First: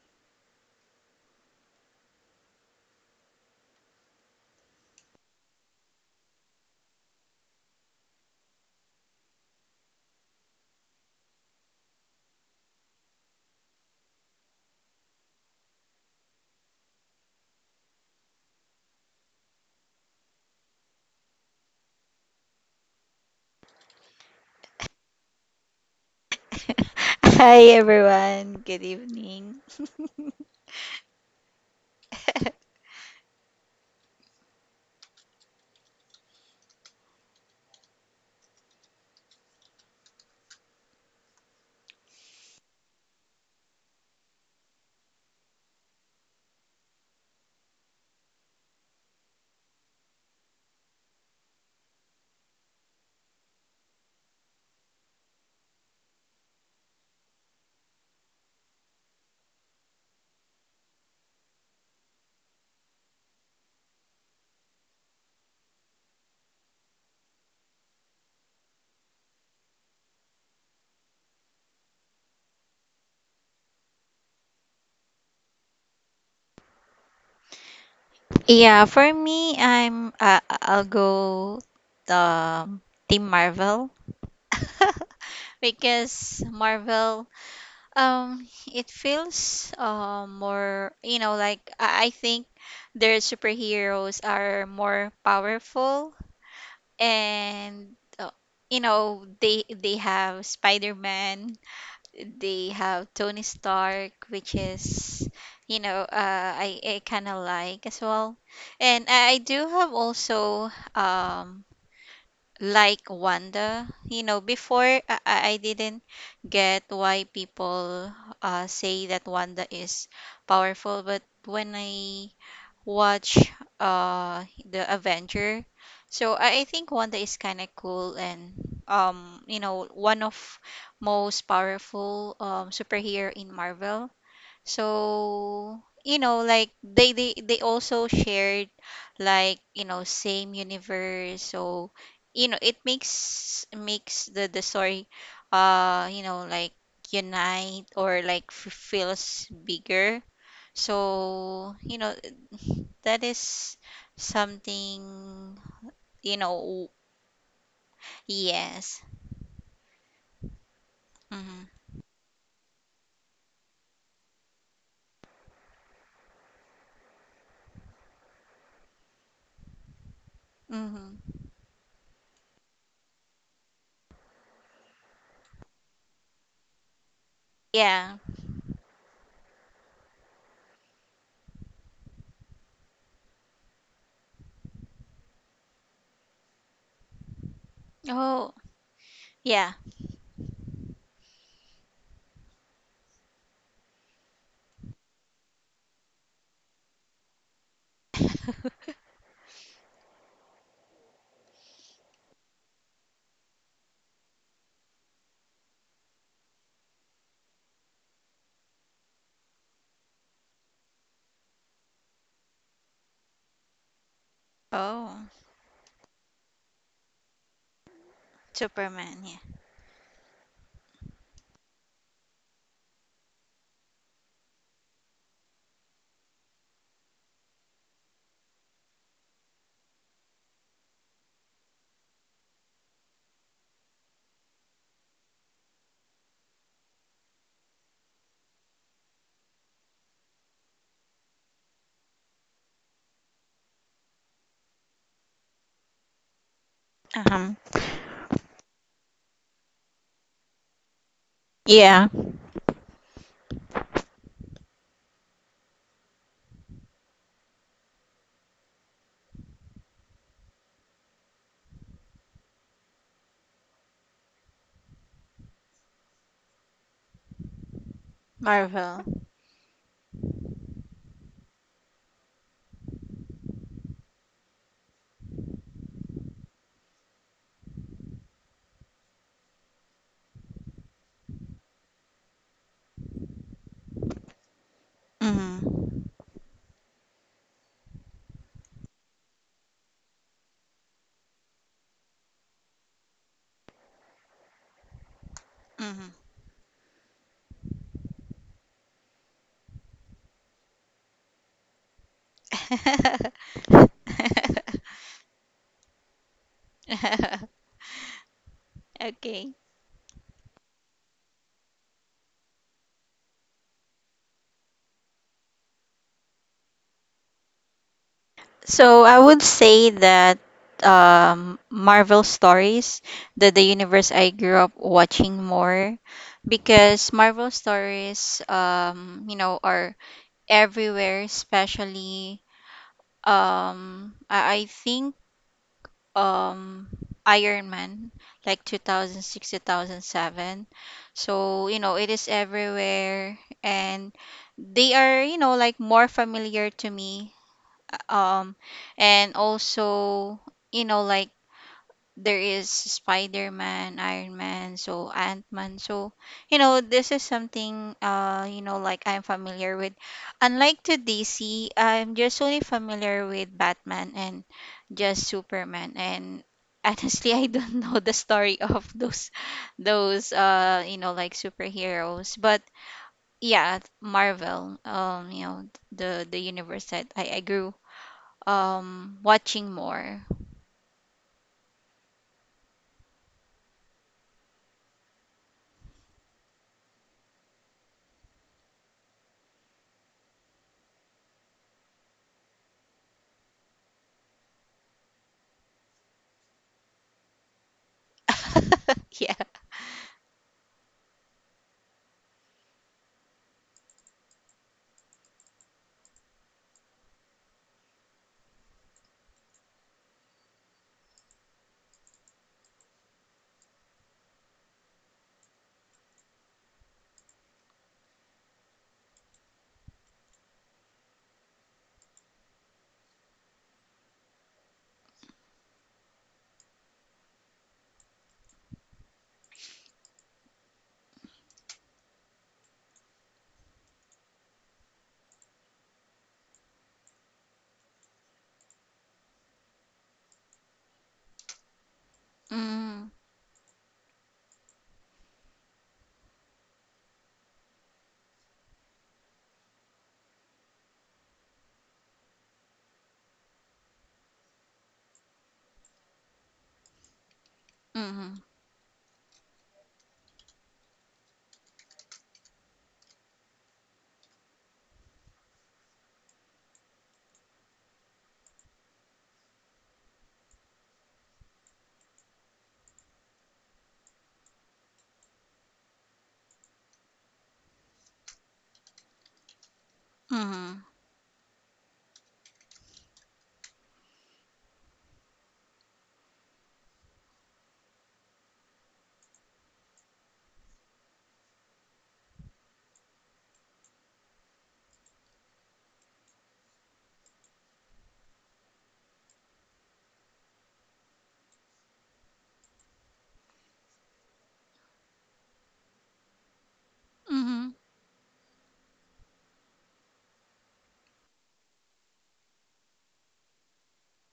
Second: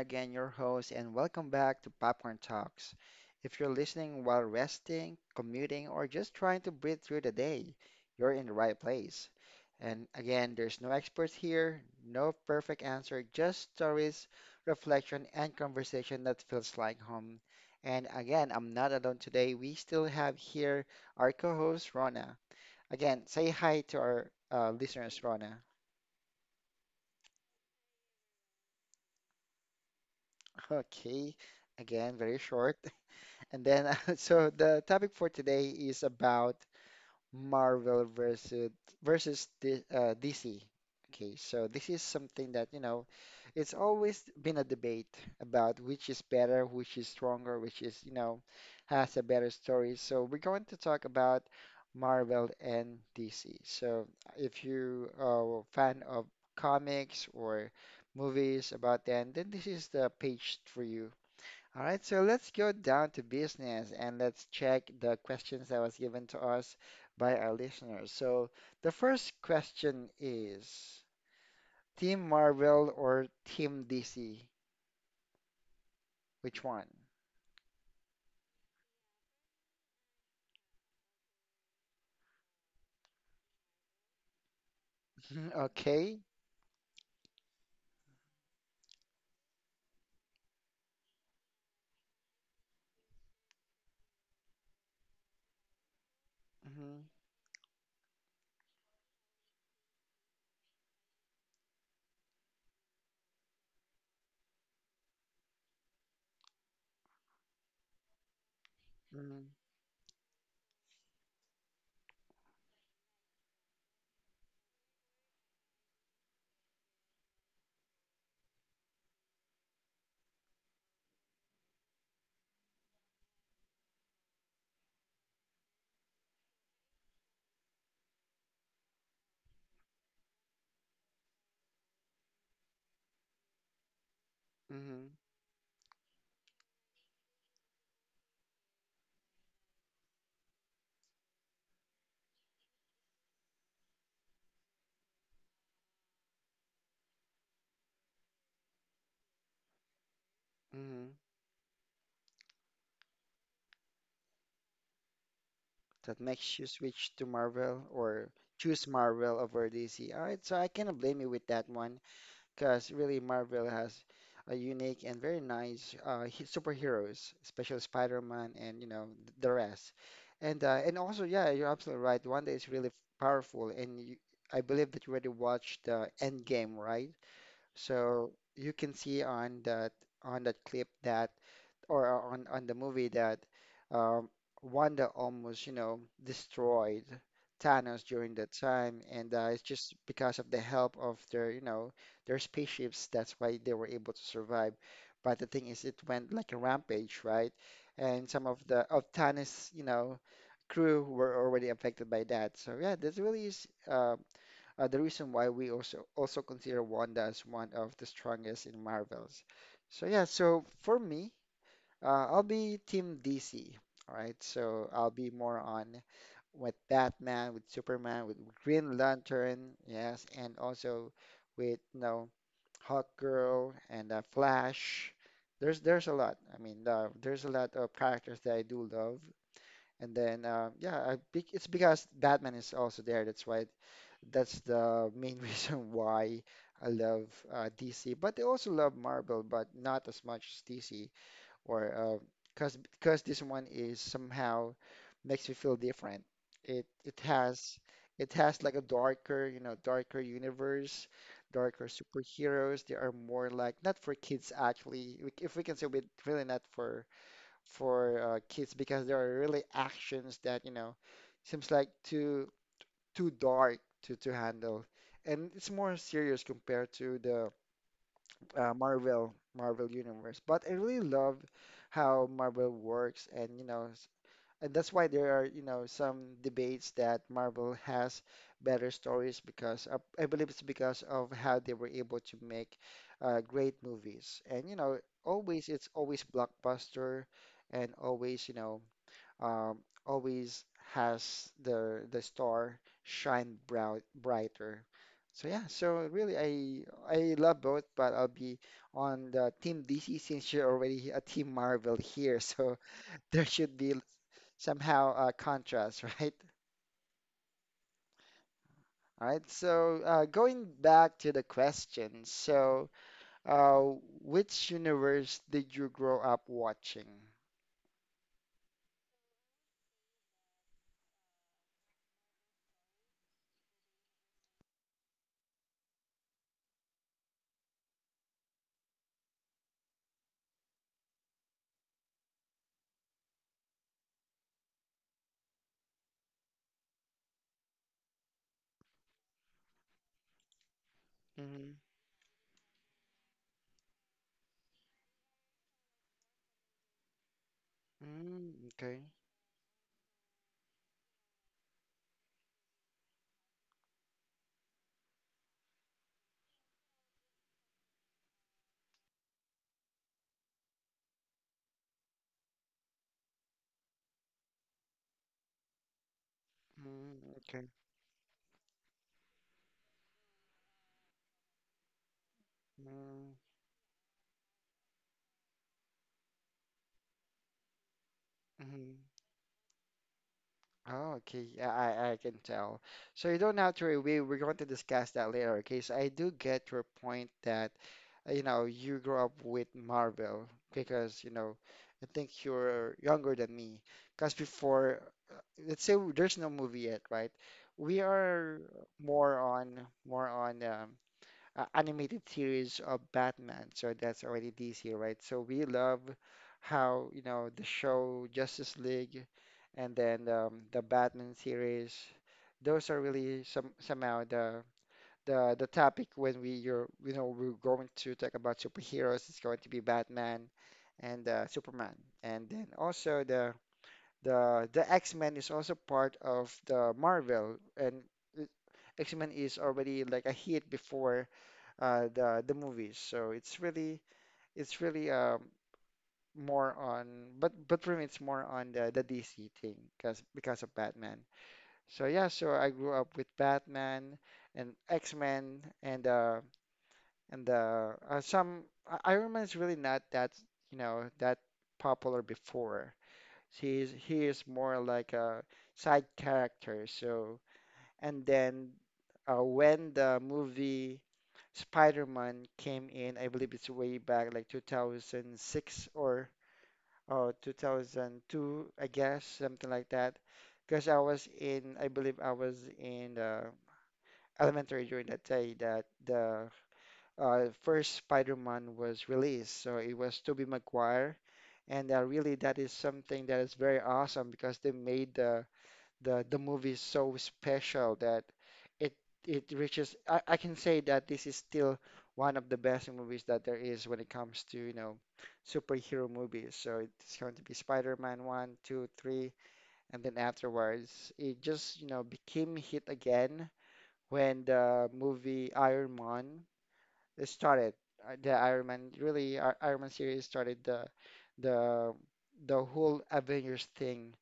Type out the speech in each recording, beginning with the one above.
again, your host, and welcome back to Popcorn Talks. If you're listening while resting, commuting, or just trying to breathe through the day, you're in the right place. And again, there's no experts here, no perfect answer, just stories, reflection, and conversation that feels like home. And again, I'm not alone today. We still have here our co-host Rona. Again, say hi to our listeners, Rona. Hi everyone. Good evening. Okay, again, very short. And then, so the topic for today is about Marvel versus DC. Okay, so this is something that, you know, it's always been a debate about which is better, which is stronger, which is, you know, has a better story. So we're going to talk about Marvel and DC. So if you are a fan of comics or movies about them, then this is the page for you. All right, so let's go down to business and let's check the questions that was given to us by our listeners. So the first question is: Team Marvel or Team DC? Which one? For me, I'll go um Team Marvel Mhm, okay. because Marvel um it feels more like I think their superheroes are more powerful hmm and you know they have Spider-Man, they have Tony Stark, which is, I kind of like as well. And I hmm do have also, like Wanda. You know, before I didn't get why people say that Wanda is powerful, but when I watch the Avenger. So I think Wanda is kind of cool and you know, one of most powerful superhero in Marvel. hmm So you know, like they also shared, like you know, same universe. So you know it makes the story, like unite or like feels bigger, hmm so, you know, that is something, That you makes you know, switch to Marvel or choose yes. Marvel over DC. All right, so I cannot blame you with Mm-hmm. that one, because really Marvel has a unique and very nice superheroes, especially Spider-Man and you know the rest. And Mm-hmm. also, yeah, you're absolutely right. Wanda is really powerful, and you, I believe that you already watched the Endgame, right? Yeah. So you can see on that clip that or on the movie that um, Wanda almost, you know, destroyed Thanos during Oh, that time, and yeah. it's just because of the help of their, you know, their spaceships. That's why they were able to survive. But the thing is, it went like a rampage, right? And some of the of Thanos, you know, crew were already affected by that. So yeah, that's really is the reason why we also consider Wanda as one of the strongest in Marvels. So yeah, so for me. I'll be Team DC. All right, so I'll Oh, be more on with Batman, with Superman, with Green Superman, yeah. Lantern, yes, and also with you know Hawkgirl and Flash. There's a lot. I mean, there's a lot of characters that I do love, and then yeah, it's because Batman is also there. That's why that's the main reason why I love DC. But I also love Marvel, but not as much as DC or cause because this one is somehow makes me feel different. It it Um, has it has like a darker, you know, darker universe, darker yeah, superheroes. They are more like not for kids actually. If we can say with really not for kids, because there are really actions that, you know, seems like too dark to handle. And it's more serious compared to the uh, Marvel. Marvel Marvel universe. But I really love how Marvel works, and you know, and that's why there are you know some debates that Marvel has better stories, because I believe it's because of how they were able to make great movies, and you know, always it's Mm-hmm. always blockbuster, and always you know um, always has the star shine bright, brighter. So yeah, so really I love both, but I'll be on the Team DC since you're already a Team Marvel here, so there should be Mm-hmm. somehow a contrast, right? All right, okay. so going back to the question, so uh, which universe did you grow up watching? So I would say that, Marvel stories, that the universe I grew up watching more, because Marvel stories, you know, are everywhere. Especially, I think, um, Iron Man, like 2006, 2007. So you Mm-hmm. know, it is everywhere, and they are, you know, like more familiar to me. um, Mm, okay. and also, you know, like there is Spider-Man, Iron Man, so Ant-Man. So, you know, this is something you know, like I'm familiar with. Unlike to DC, I'm just only familiar with Batman and just Superman. And honestly, I Mm, don't okay. know the story of those you know, like superheroes. But Mm, yeah, Marvel, you know, the universe that I grew mhm. Watching more. Oh, okay. Yeah, I can tell. So you don't have to worry. We, we're going to discuss that later, okay? So I do get your point that, you know, you grew up with Marvel because, you know, I think you're younger than me. Because before, uh, let's say there's no movie yet, right? We are yeah. more on, more on, animated series of Batman. So that's already DC, right? So we love how, you know, the show Justice League and then the Batman series, those are really some somehow the the topic when we you're you know we're going to talk about superheroes. It's going to be Batman and Superman, and then also the the X-Men is also part of the Marvel and. uh, X-Men is already like a hit before the movies. So it's really more on, but for me it's more on the DC thing because of Batman. So yeah, so I grew Mm, up with Batman and X-Men and some Iron Man's really not that you know that popular before. He is more like a side character. So and mm, then when the movie Spider-Man came in, I believe it's way back like 2006 or 2002, I guess, something like that. Because I was in, I believe I was in elementary during that day that the first Spider-Man was released. So it was Tobey mm, Maguire. And really, that is something that is very awesome because they made the movie is so special that it it reaches I can say that this is still one of the best movies that there is when it comes to, you know, superhero movies. So it's going to be Spider-Man 1, 2, 3, and then afterwards it just, you know, became hit again when the movie Iron Man mm, started. The Iron Man really Ar- Iron Man series started the the whole Avengers thing,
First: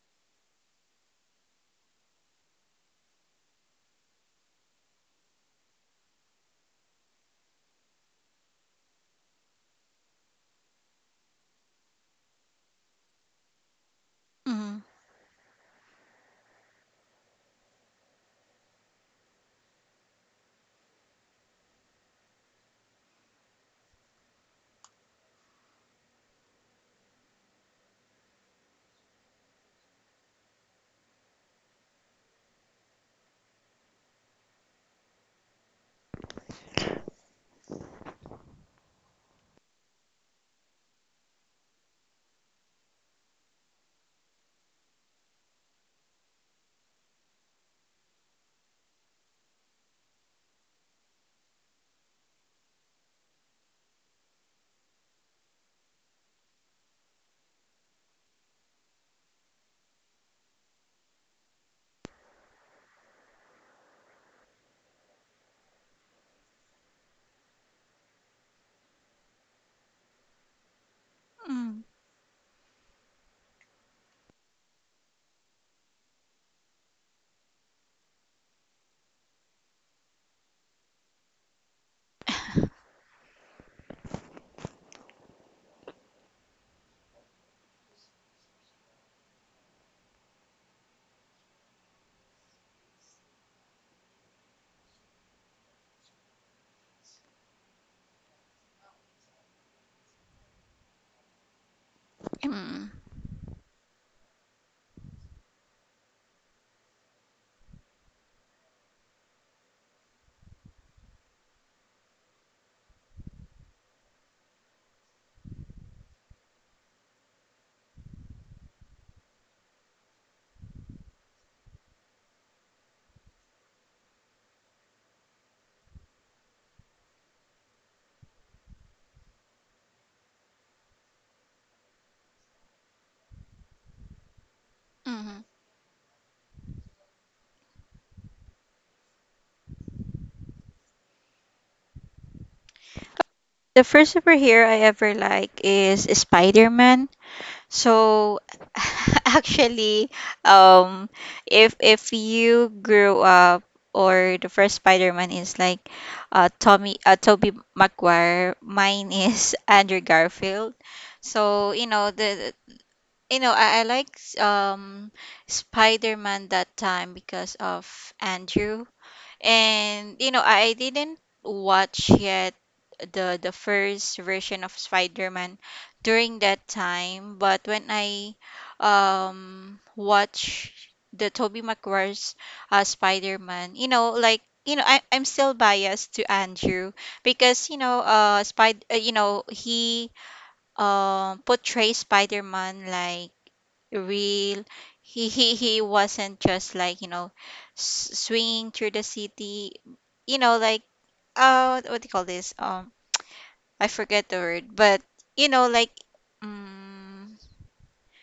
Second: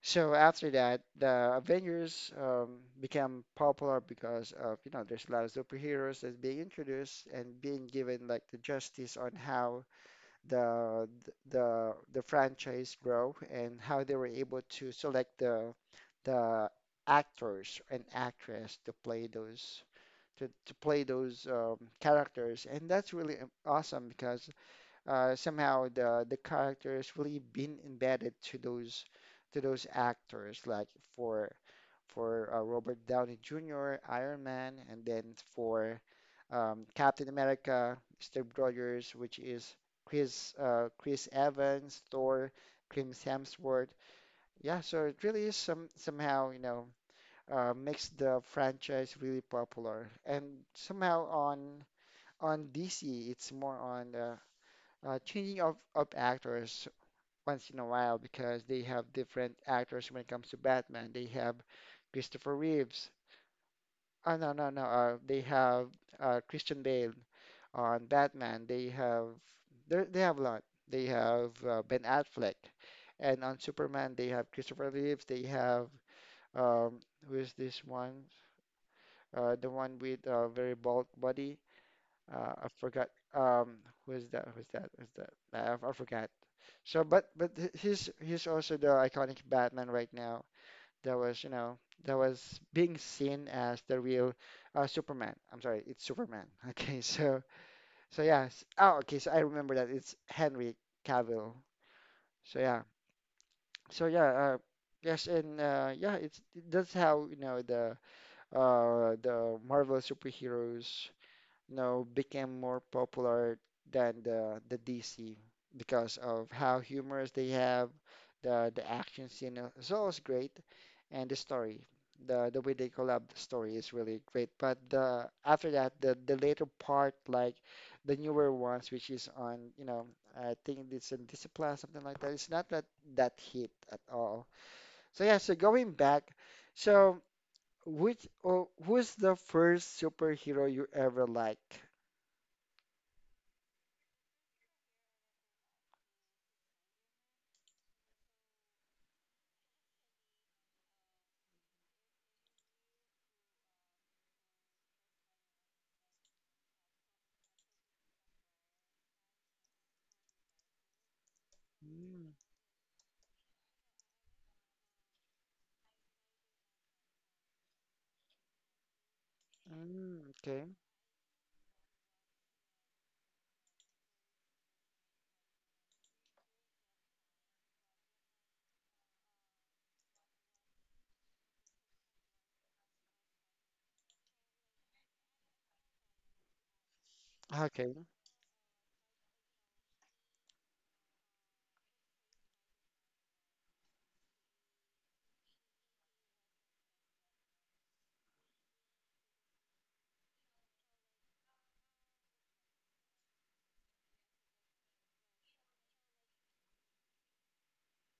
so after that, the Avengers became popular because of, you know, there's a lot of superheroes that's being introduced and being given like the justice on how the franchise grow and how they were able mm, to select the the actors and actress to play those characters. And that's really awesome, because somehow the characters really been embedded to those actors like for Robert Downey Jr., Iron Man, and then for Captain America, Steve Rogers, which is Chris Evans, Thor, Chris Hemsworth. Yeah, so it really is some somehow you know makes the franchise really popular, and somehow on DC it's more on changing of actors once in a while because they have different actors when it comes to Batman. They have Christopher Reeves. Oh, no, no, no. They have Christian Bale on Batman. They have they have a lot. They have mm, Ben Affleck, and on Superman they have Christopher Reeves. They have um, who is this one? The one with a very bald body. I forgot. Who is that? Who's that? Who's that? I forgot. So, but he's also the iconic Batman right now. That was, you know, that was being seen as the real Superman. I'm sorry, it's Superman. Okay, so Oh, okay. So I remember that it's Henry Cavill. So yeah. mm, So yeah. Yes, and yeah. It's that's how you know the Marvel superheroes you know, became more popular than the DC, because of how humorous they have, the action scene is always great, and the story, the way they collab the story is really great. But the after that, the later part, like the newer ones, which is on, you know, I think it's in Discipline, something like that. It's not that hit at all. So yeah, mm. so going back, so. Which or who's the first superhero you ever liked? The first superhero I ever like is Spider-Man. So actually, um, if you grew up or the first Spider-Man is like Tommy Tobey Maguire, mine is Andrew Garfield. So you know Mm, the, you know, I like um Spider-Man that time because of Andrew. And mm, you know, okay. I didn't watch yet the first version of Spider-Man during that time, but when I watch the Tobey Maguire's Spider-Man, you know, like, you know, I'm still biased to Andrew Ah, because you know, okay. You know, he portrays Spider-Man like real. He he wasn't just like, you know, swinging through the city. You know, like, what do you call this? I forget the word, but you know, like, um,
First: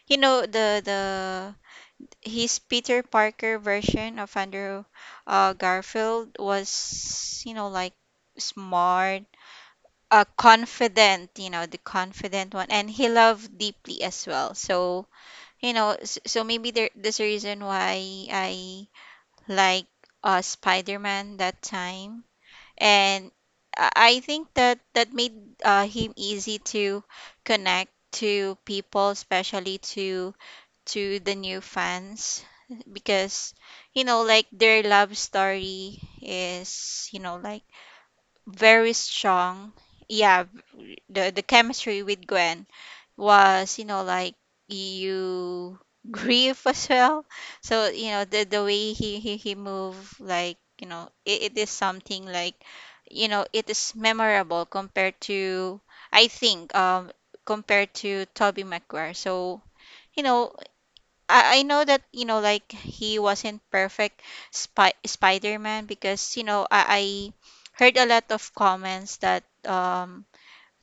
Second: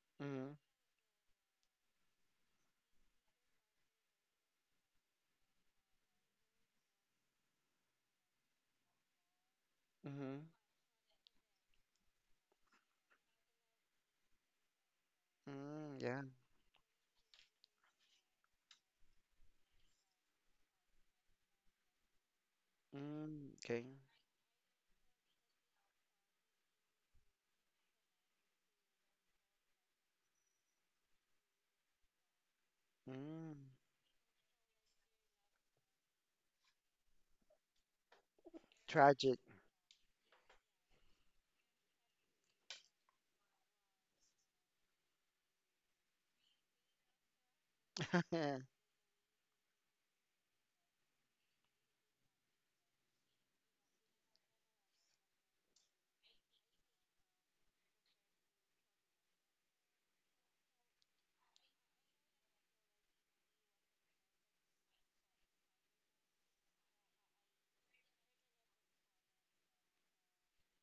you know, Mm, the his Peter Parker version of Andrew Garfield was, you know, like smart, mm, confident, you know, the confident one, and he loved deeply as well. So you know, mm, yeah. so maybe there there's a reason why I like spider-man that time, and i Mm, okay. I think that that made him easy to connect to people, especially to the new fans because Mm, you know, like their love story is, you know, like very tragic. strong. Yeah. The chemistry with Gwen was, you know, like you grieve as well. So you know, the way he moved, like, you know, it is something like, you know, it is memorable compared to, I think, compared to Toby Maguire. So you know, I know that you know, like he wasn't perfect Spider-Man because you know, I heard a lot of comments that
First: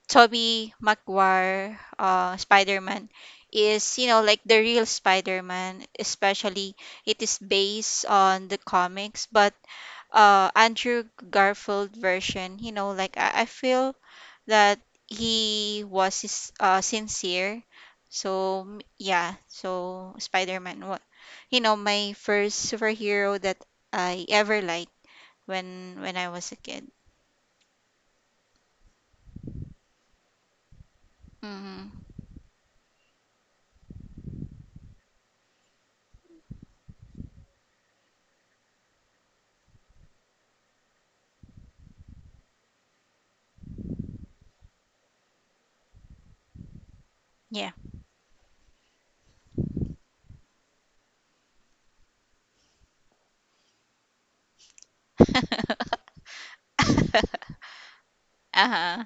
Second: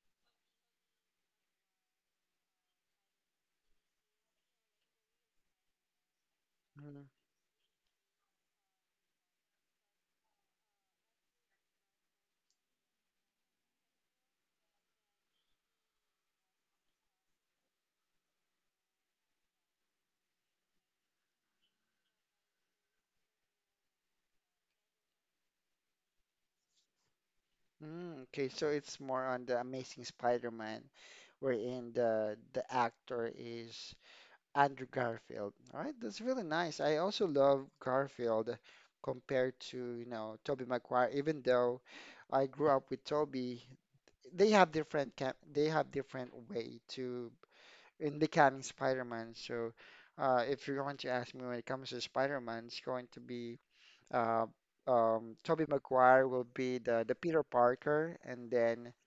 Toby Maguire, Spider-Man is, you know, like the real Spider-Man, especially Mm, it is based on the comics. But Andrew Garfield version, you know, like I feel that he was his, sincere. So yeah, so Spider-Man, what, you know, my first superhero that I ever liked when I was a kid. mm, okay, so it's more on the Amazing Spider-Man, Hmm wherein the actor is Andrew Garfield. All right, that's really nice. I also love Garfield compared to, you know, Tobey Maguire, even though I grew up with Tobey, they have different they have different way to Yeah. in becoming Spider-Man. So, if you're going to ask me when it comes to Spider-Man, it's going to be uh, Tobey Maguire will be the Peter Parker, and then uh-huh.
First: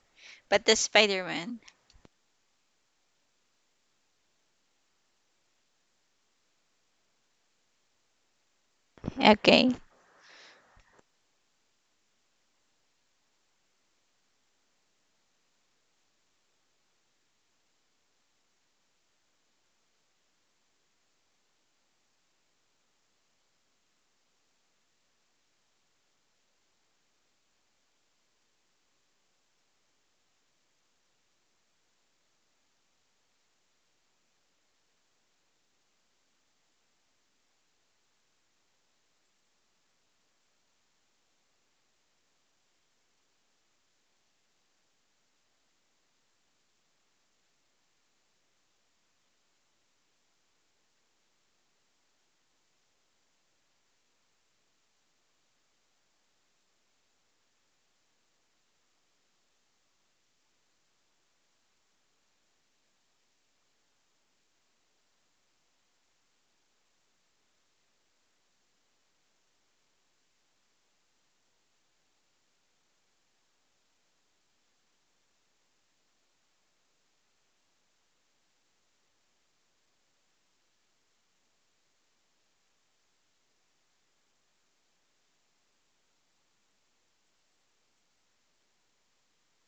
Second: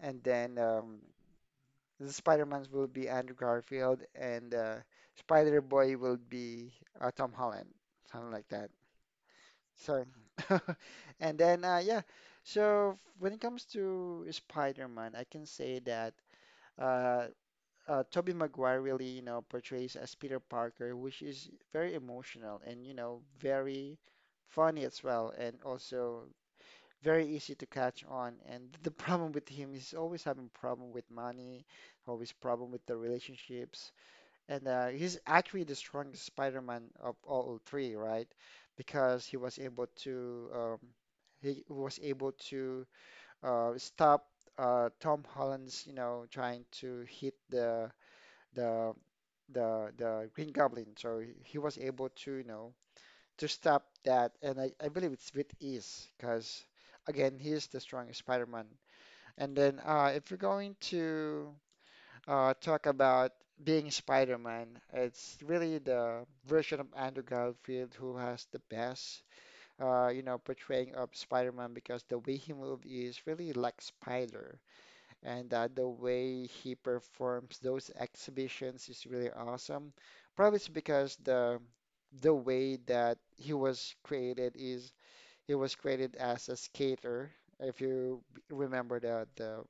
and then But the um, Spider Man. the Spider-Mans will be Andrew Garfield, and Spider-Boy will be Tom Holland, something like that. Okay. So, and then yeah. So when it comes to Spider-Man, I can say that. Uh, Tobey Maguire really, you know, portrays as Peter Parker, which is very emotional and, you know, very funny as well, and also very easy to catch on. And the problem with him is always having problem with money, always problem with the relationships, and he's actually the strongest Spider-Man of all three, right? Because he was able to stop Tom Holland's, you know, trying to hit the the the Green Goblin. So he was able to, you know, to stop that, and I believe it's with ease because again, he is the strongest Spider-Man. And then if you're going to talk about being Spider-Man, it's really the version of Andrew Garfield who has the best. Portraying of Spider-Man because the way he moved is really like Spider, and the way he performs those exhibitions is really awesome. Probably it's because the way that he was created as a skater. If you remember the the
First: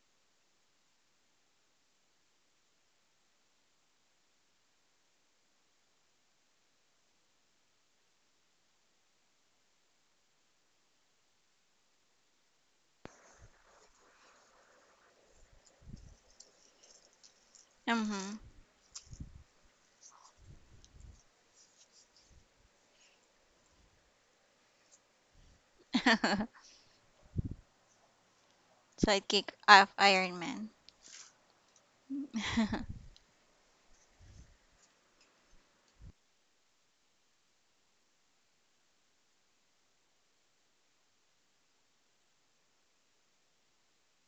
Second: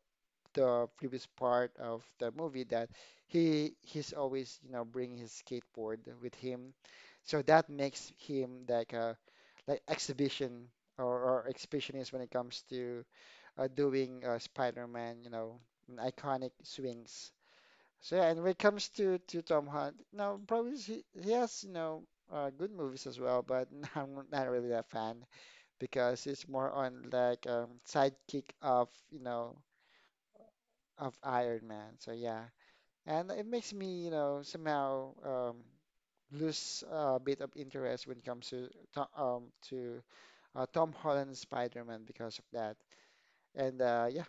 the previous part of the movie that he's always, you know, bringing his skateboard with him, so that makes him like a, like exhibition or exhibitionist when it comes to doing Spider-Man, you know, and iconic swings. So yeah, Mm-hmm. and when it comes to Tom Holland, no, probably he has, you know, good movies as well, but I'm not really a fan because it's more on like sidekick of, you Sidekick know, of Iron Man. of Iron Man. So yeah, and it makes me, you know, somehow lose a bit of interest when it comes to to Tom Holland Spider-Man because of that. And yeah.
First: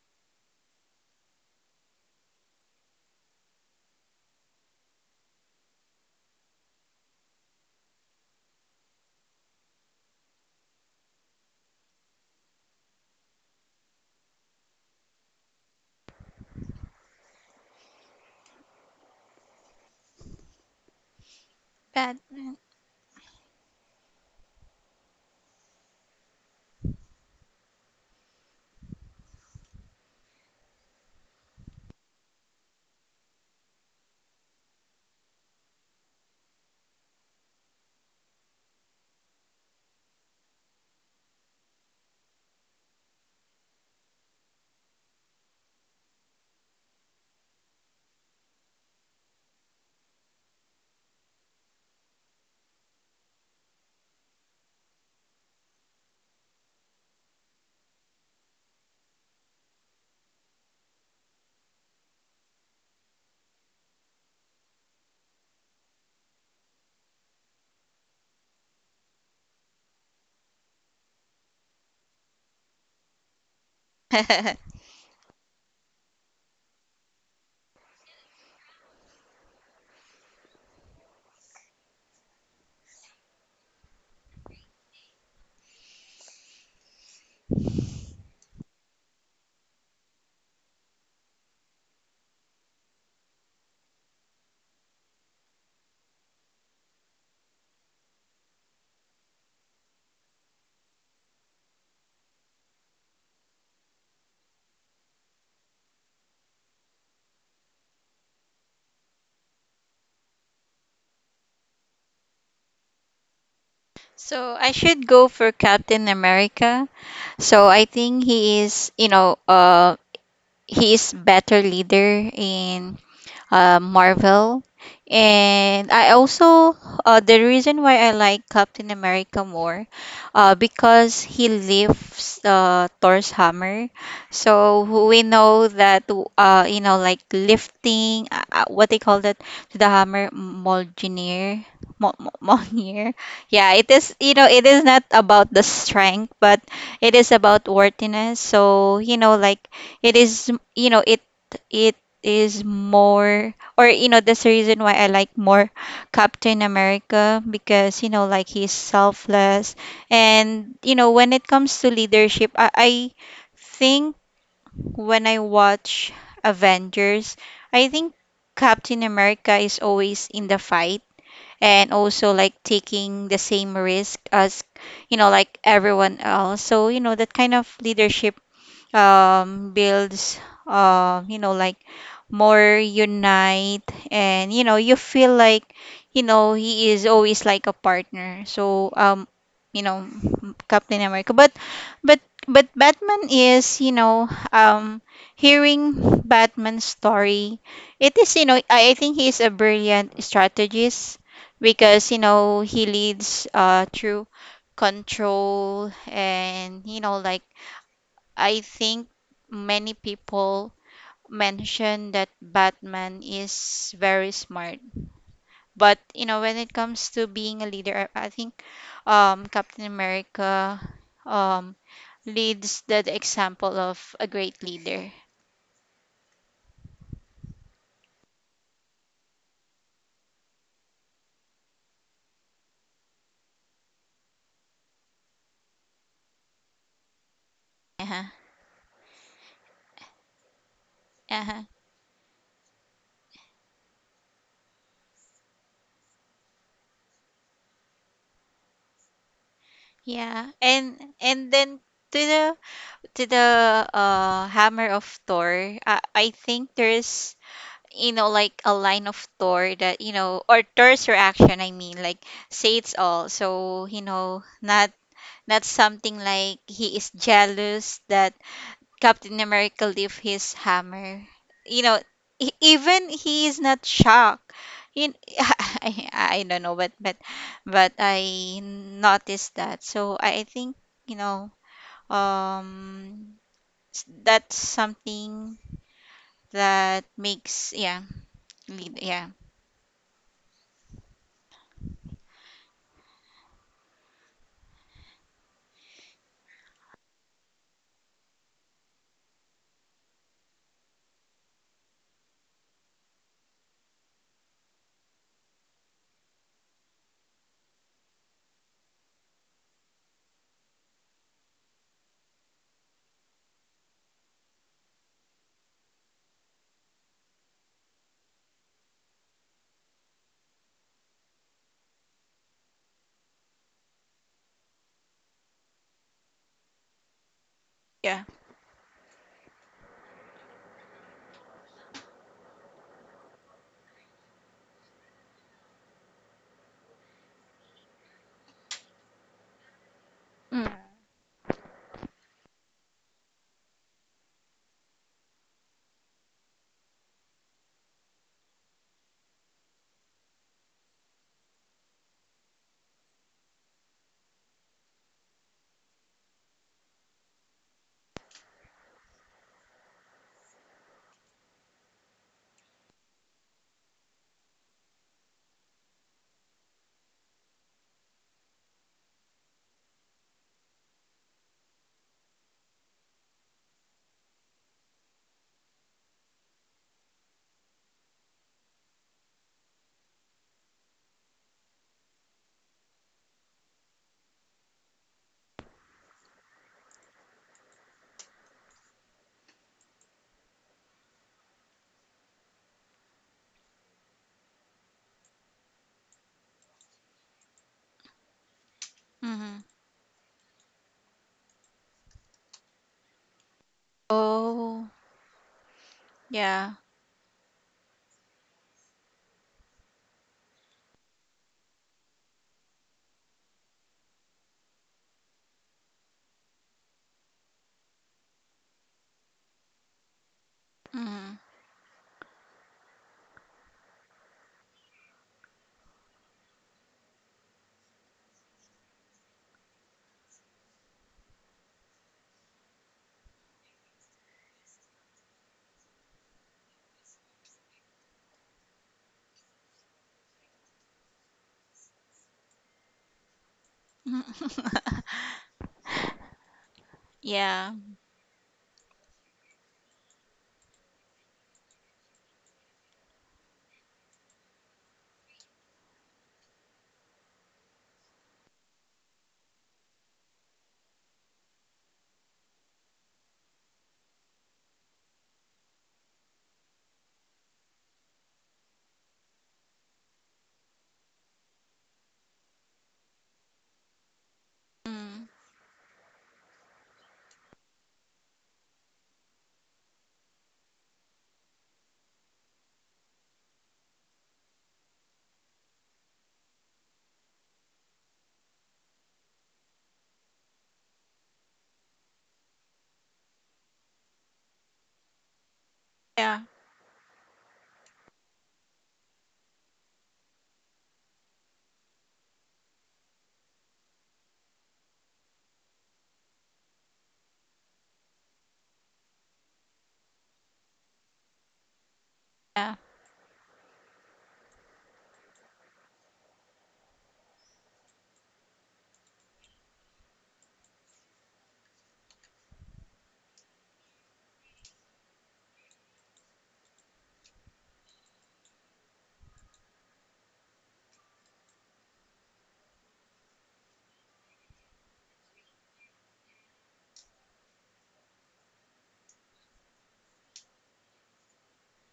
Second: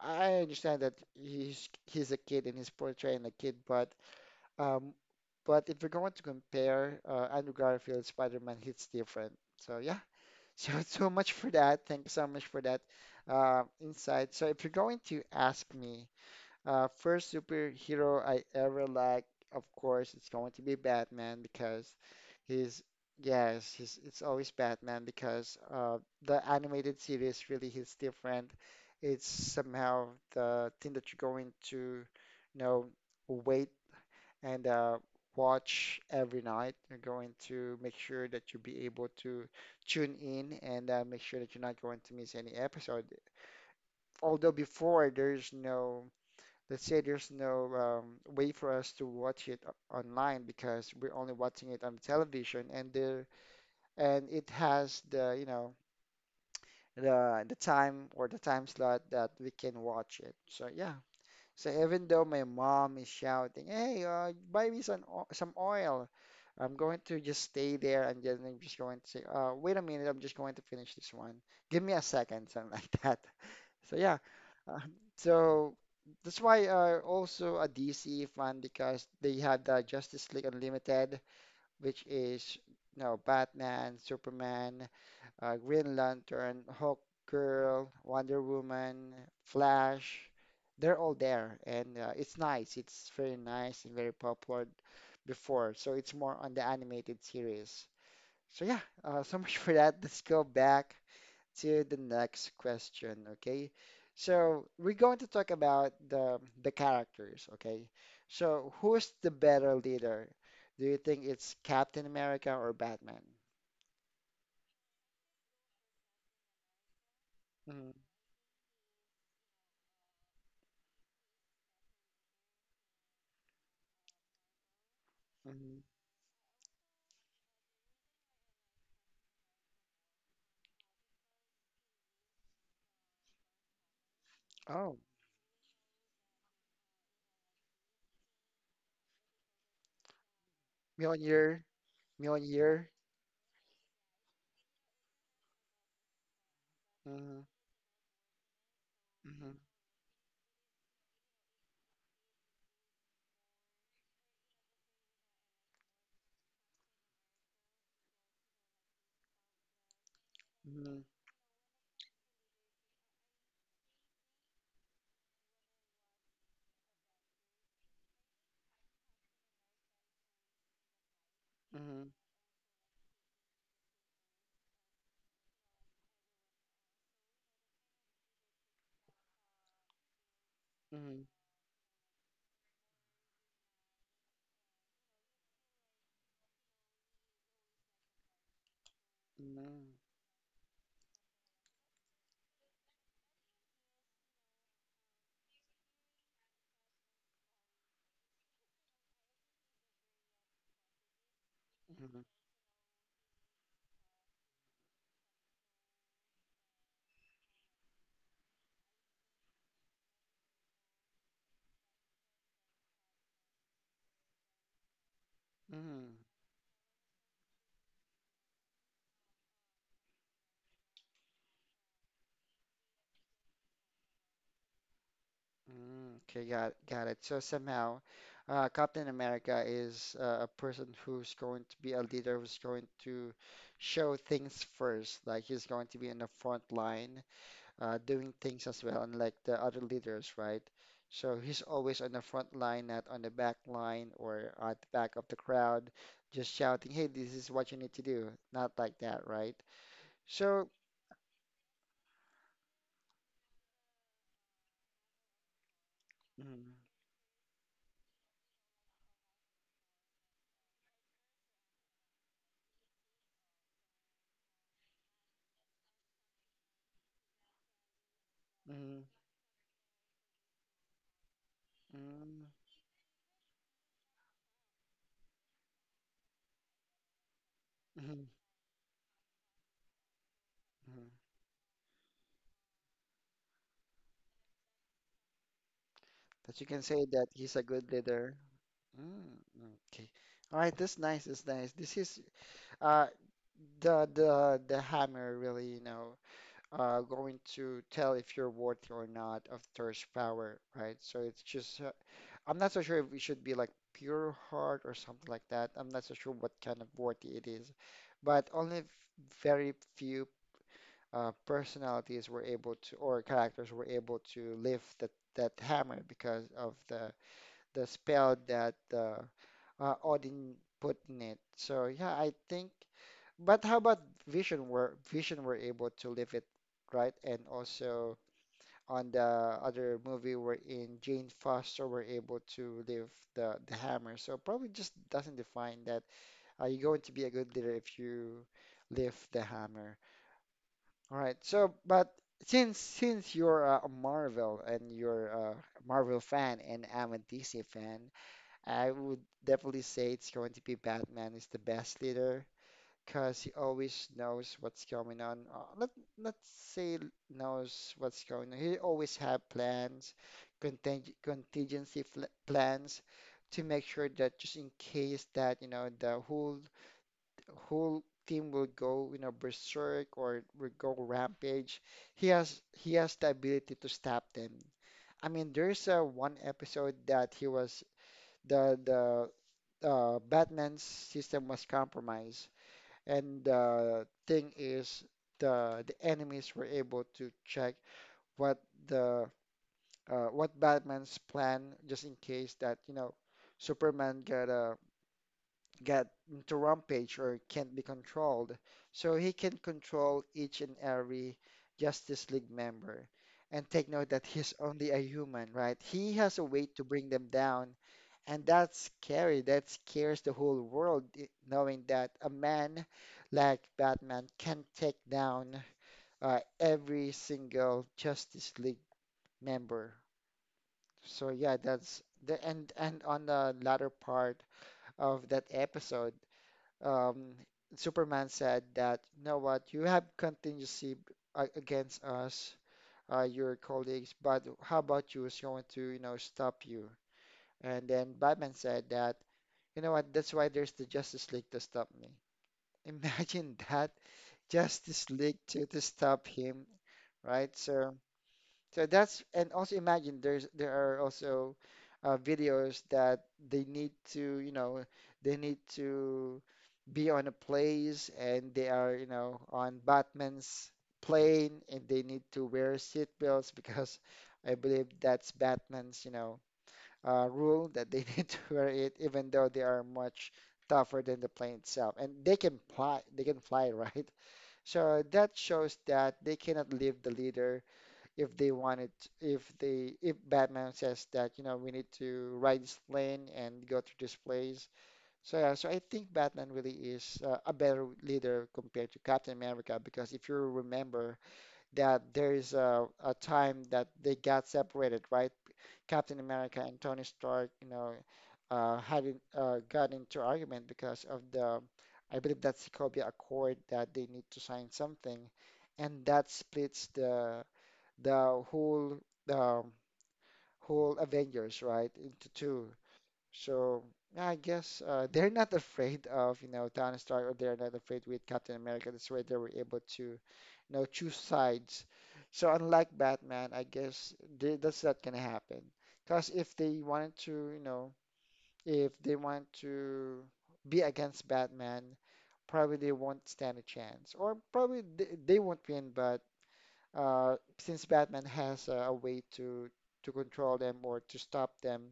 I understand that he's a kid and he's portraying a kid, um, but if we're going to compare Andrew Garfield Spider-Man, he's different. So yeah, so so much for that. Thank you so much for that insight. So if you're going to ask me, first superhero I ever liked, of course, it's going to be Batman because Batman. he's, yes, it's always Batman because the animated series really hits different. It's somehow the thing that you're going to, you know, wait and watch every night. You're going to make sure that you'll be able to tune in and make sure that you're not going to miss any episode. Although before there's no, let's say there's no way for us to watch it online, because we're only watching it on television. And there, and it has the, you know, the time or the time slot that we can watch it. So yeah, so even though my mom is shouting, "Hey, buy me some some oil," I'm going to just stay there, and then I'm just going to say, "Wait a minute, I'm just going to finish this one, give me a second," something like that. So yeah, uh, so that's why, also a DC fan, because they have the Justice League Unlimited, which is, you know, Batman, Superman, Green Lantern, Hawk Girl, Wonder Woman, Flash. They're all there, and it's nice. It's very nice and very popular before. So it's more on the animated series. So yeah, so much for that. Let's go back to the next question, okay? So we're going to talk about the characters, okay? So who's the better leader? Do you think it's Captain America or Batman? So I should go for Captain America. So I hmm think he is, you know, he is better leader in Marvel. hmm And I also, the reason why I like Captain America more, because he lifts Thor's hammer. So Oh, we know that, you know, like lifting, what they call that, the hammer, Mjolnir, Mjolnir. Mjolnir. Mjolnir. Yeah, it is, you know, it is not about the strength, but it is Mm-hmm, about worthiness. So, you know, like hmm it is, you know, it is more, or you know, that's the reason why I like more Captain America because you know, like he's selfless. And you hmm know, when it comes to leadership, I think when I watch Avengers, I think Captain America is always in the fight and hmm also like taking the same risk as, you know, like everyone else. So you know, that kind of leadership, builds, you know, like more unite, and you know, you feel like, you know, he is always like a partner. So, you hmm know, Captain America. But but but Batman is, you know, hearing Batman's story, it is, you know, I think he is a brilliant strategist because you hmm know, he leads through control. And you know, like I think many people mention that Batman is very smart. But, hmm you know, when it comes to being a leader, I think, Captain America, um, leads the example of a great leader. Mm, okay, got it. So somehow, Captain America is a person who's going to be a leader who's going to show things first. Like he's going to be in the front line, Uh-huh. doing things as well, unlike the other leaders, right? So Uh-huh. he's always on the front line, not on the back line or at the back of the crowd, just shouting, "Hey, this is what you need to do." Not like that, right? Yeah. So. And then to the to the hammer of Thor, I think Mm, there's, you know, like a line of Thor that, you know, or Thor's reaction, I mean, like say it's all. So, you know, not something like he is jealous that mm, Captain America leave his hammer. You know, mm, even he is not shocked. You, I don't know, but but mm, I noticed that. So I think, mm. you know, um, that's something That you can that say that he's a makes good yeah, leader. lead yeah. Mm, okay. All right, this nice, this nice. This is uh the hammer really, you know, going to tell if you're worthy or not of thirst power, right? So it's just I'm not so sure if it should be like pure heart or something like that. I'm not so sure what kind of worthy it is. But only very few personalities were able to, or characters were able to lift that hammer because of the spell that Odin put in it. So yeah, I think. But how about Vision? Were Vision were able to live it, right? And also yeah. on the other movie where in Jane Foster were able to live the hammer. So probably just doesn't define that are you going to be a good leader if you lift the hammer. Mm. All right. So, but since you're a Marvel, and you're a Marvel fan and I'm a DC fan, I would definitely say it's going to be Batman is the best leader, because he always knows what's going on. Let's say knows what's going on. He always have plans, contingency fl plans to make sure that, just in case that, you know, the whole, whole team will go, you know, berserk or will go rampage, he has the ability to stop them. I mean, there's a one episode that he was the Batman's system was compromised, and the thing is, the enemies were able to check what the what Batman's plan, just in case that, you know, Superman got into rampage or can't be controlled, so he can Mhm. control each and every Justice League member. And take note that he's Oh, only a human, right? He has a way yeah. to bring them down, and that's scary. That scares the whole world, knowing that a man like Batman can take down every single Justice League member. So Mhm. yeah, that's the and on the latter part of that episode, um, Superman said that, you know what, you have contingency against us, your colleagues, but how about you is going to, you know, stop you? And then Batman said that. You know what? That's why there's the Justice League to stop me. Imagine that Justice League to stop him, right? Yeah. So so that's, and also imagine there's, there are also videos that they need to, you know, they need to be on a place, and they are, you know, on Batman's plane and they need to wear seatbelts because I believe that's Batman's, you know, rule that they need to wear it, even though they are much tougher than the plane itself. And they can fly, right? So Mm. that shows that they cannot leave the leader if they wanted, if they, if Batman says that, you know, we need to ride this plane and go through this place. So yeah, so I think Batman really is a better leader compared to Captain America, because if you remember that there is a time that they got separated, right? Captain Yeah. America and Tony Stark, you know, got into argument because of the, I believe that's Sokovia Accord that they need to sign something, and that splits the whole um, whole Avengers, right, into two. Yeah. So I guess they're not afraid of, you know, Tony Stark, or they're not afraid with Captain America. That's why they were able to, you know, choose sides. So unlike Batman, I guess they, that's not gonna happen. Because if they wanted to, you know, if they want to be against Batman, probably they won't stand a chance, or probably they won't win, but since Batman has a way to control them or to stop them,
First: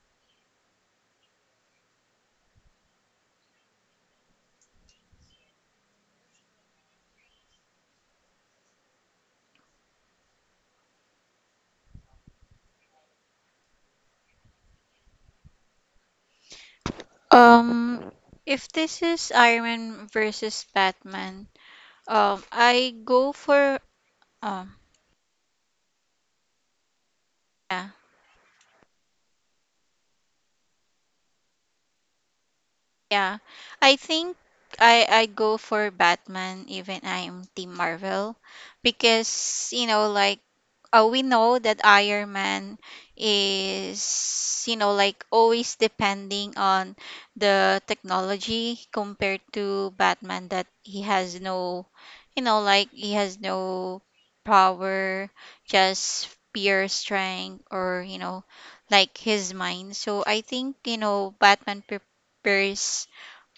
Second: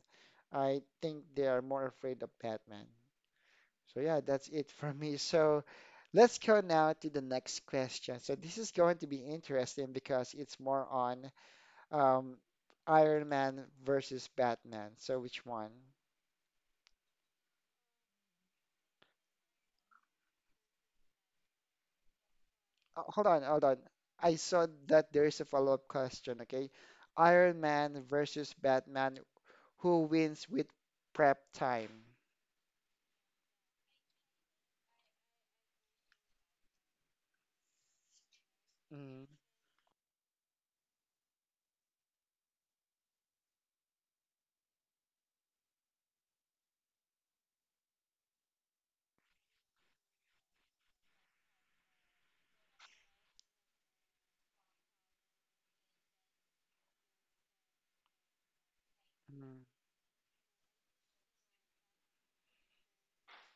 I think they are more afraid of Batman. So yeah, that's it for me. So let's go now to the next question. So this is going to be interesting because it's more on um, Iron Man versus Batman. So which one? Um, if this is Iron Man versus Batman, I Oh, hold go on, hold on. for I saw um, that there is a follow-up question, okay? Iron yeah. Man versus Batman, who wins with prep time? Yeah. I think I go for Batman even I'm Team Marvel Mm. because you know, like we know that Iron Man is, you know, like always depending on the technology compared to Batman that he has no, you know, like he has no power, just pure strength or you know, like his Mm, mind. So I think, you know, Batman prepares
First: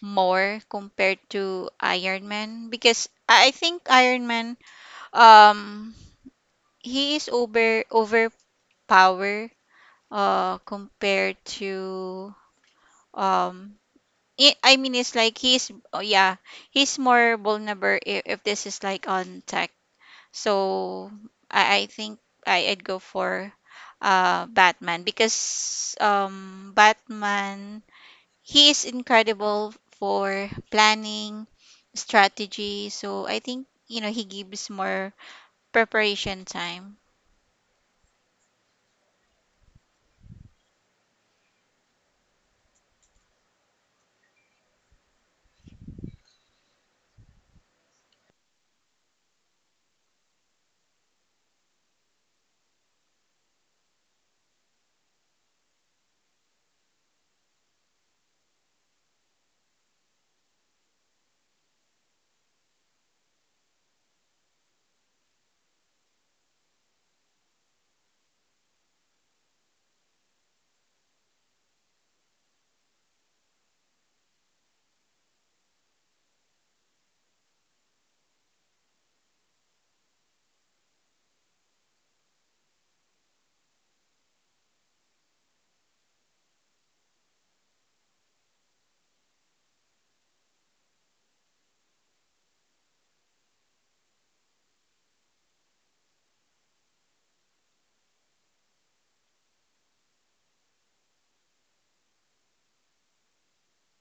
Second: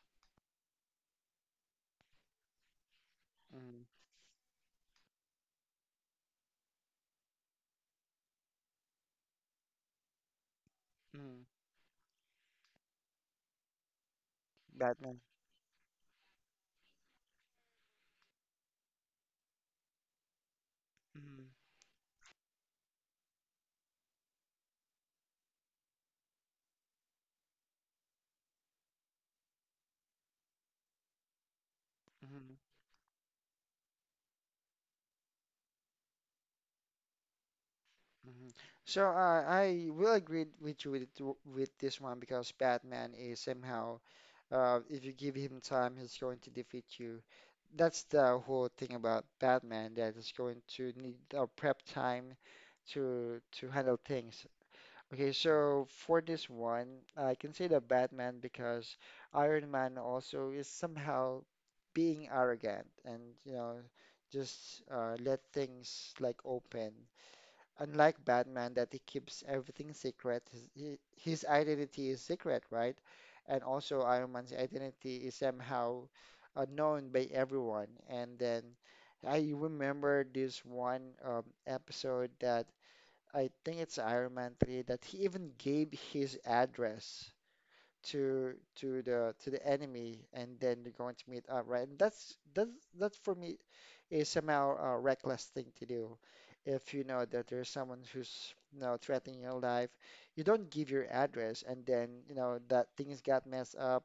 more compared to Iron Man because I mm, think Iron Man, um he is overpower, compared mm. to, um I mean, it's Batman. like he's oh yeah, he's more vulnerable if this is like on tech. So Mm, I think I'd go for Batman because Batman, he is incredible for planning mm, strategy. So I think you know, he gives more preparation time. mm. So I will agree with you with, with this one, because Batman is somehow, if you give him time, he's going to defeat you. That's the whole thing about Batman, that is going to need a prep time to handle things. Okay, so for this one, I can say the Batman because Iron Man also is somehow being arrogant and, you know, just let things like open. Unlike Batman, that he keeps everything secret, his identity is secret, right? And also Iron Man's identity is somehow known by everyone. And then I remember this one episode that I think it's Iron Man 3 that he even gave his address to the enemy, and then they're going to meet up, right? And that for me is somehow a reckless thing to do. If you know that there's someone who's, you know, threatening your life, you don't give your address, and then you know that things got messed up,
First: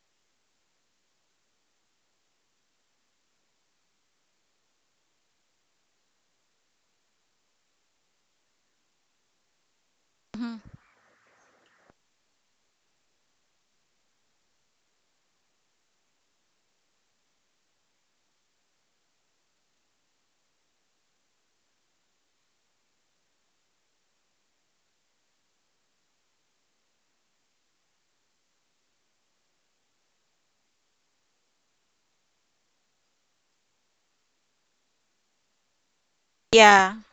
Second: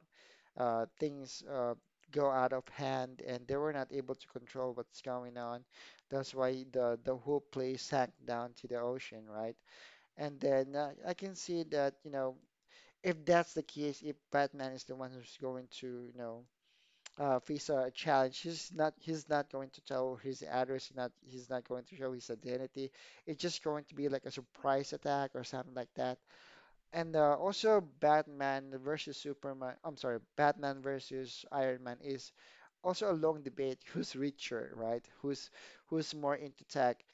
things go out of hand and they were not able to control what's going on. That's why the whole place sank down to the ocean, right? And Mhm. then I can see that, you know, if that's the case, if Batman is the one who's going to, you know, face a challenge, he's not going to tell his address, not he's not going to show his identity. It's just going to be like a surprise attack or something like that. And also Batman versus Superman, I'm sorry, Batman versus Iron Man is also a long debate who's richer, right? Who's more into Yeah, tech.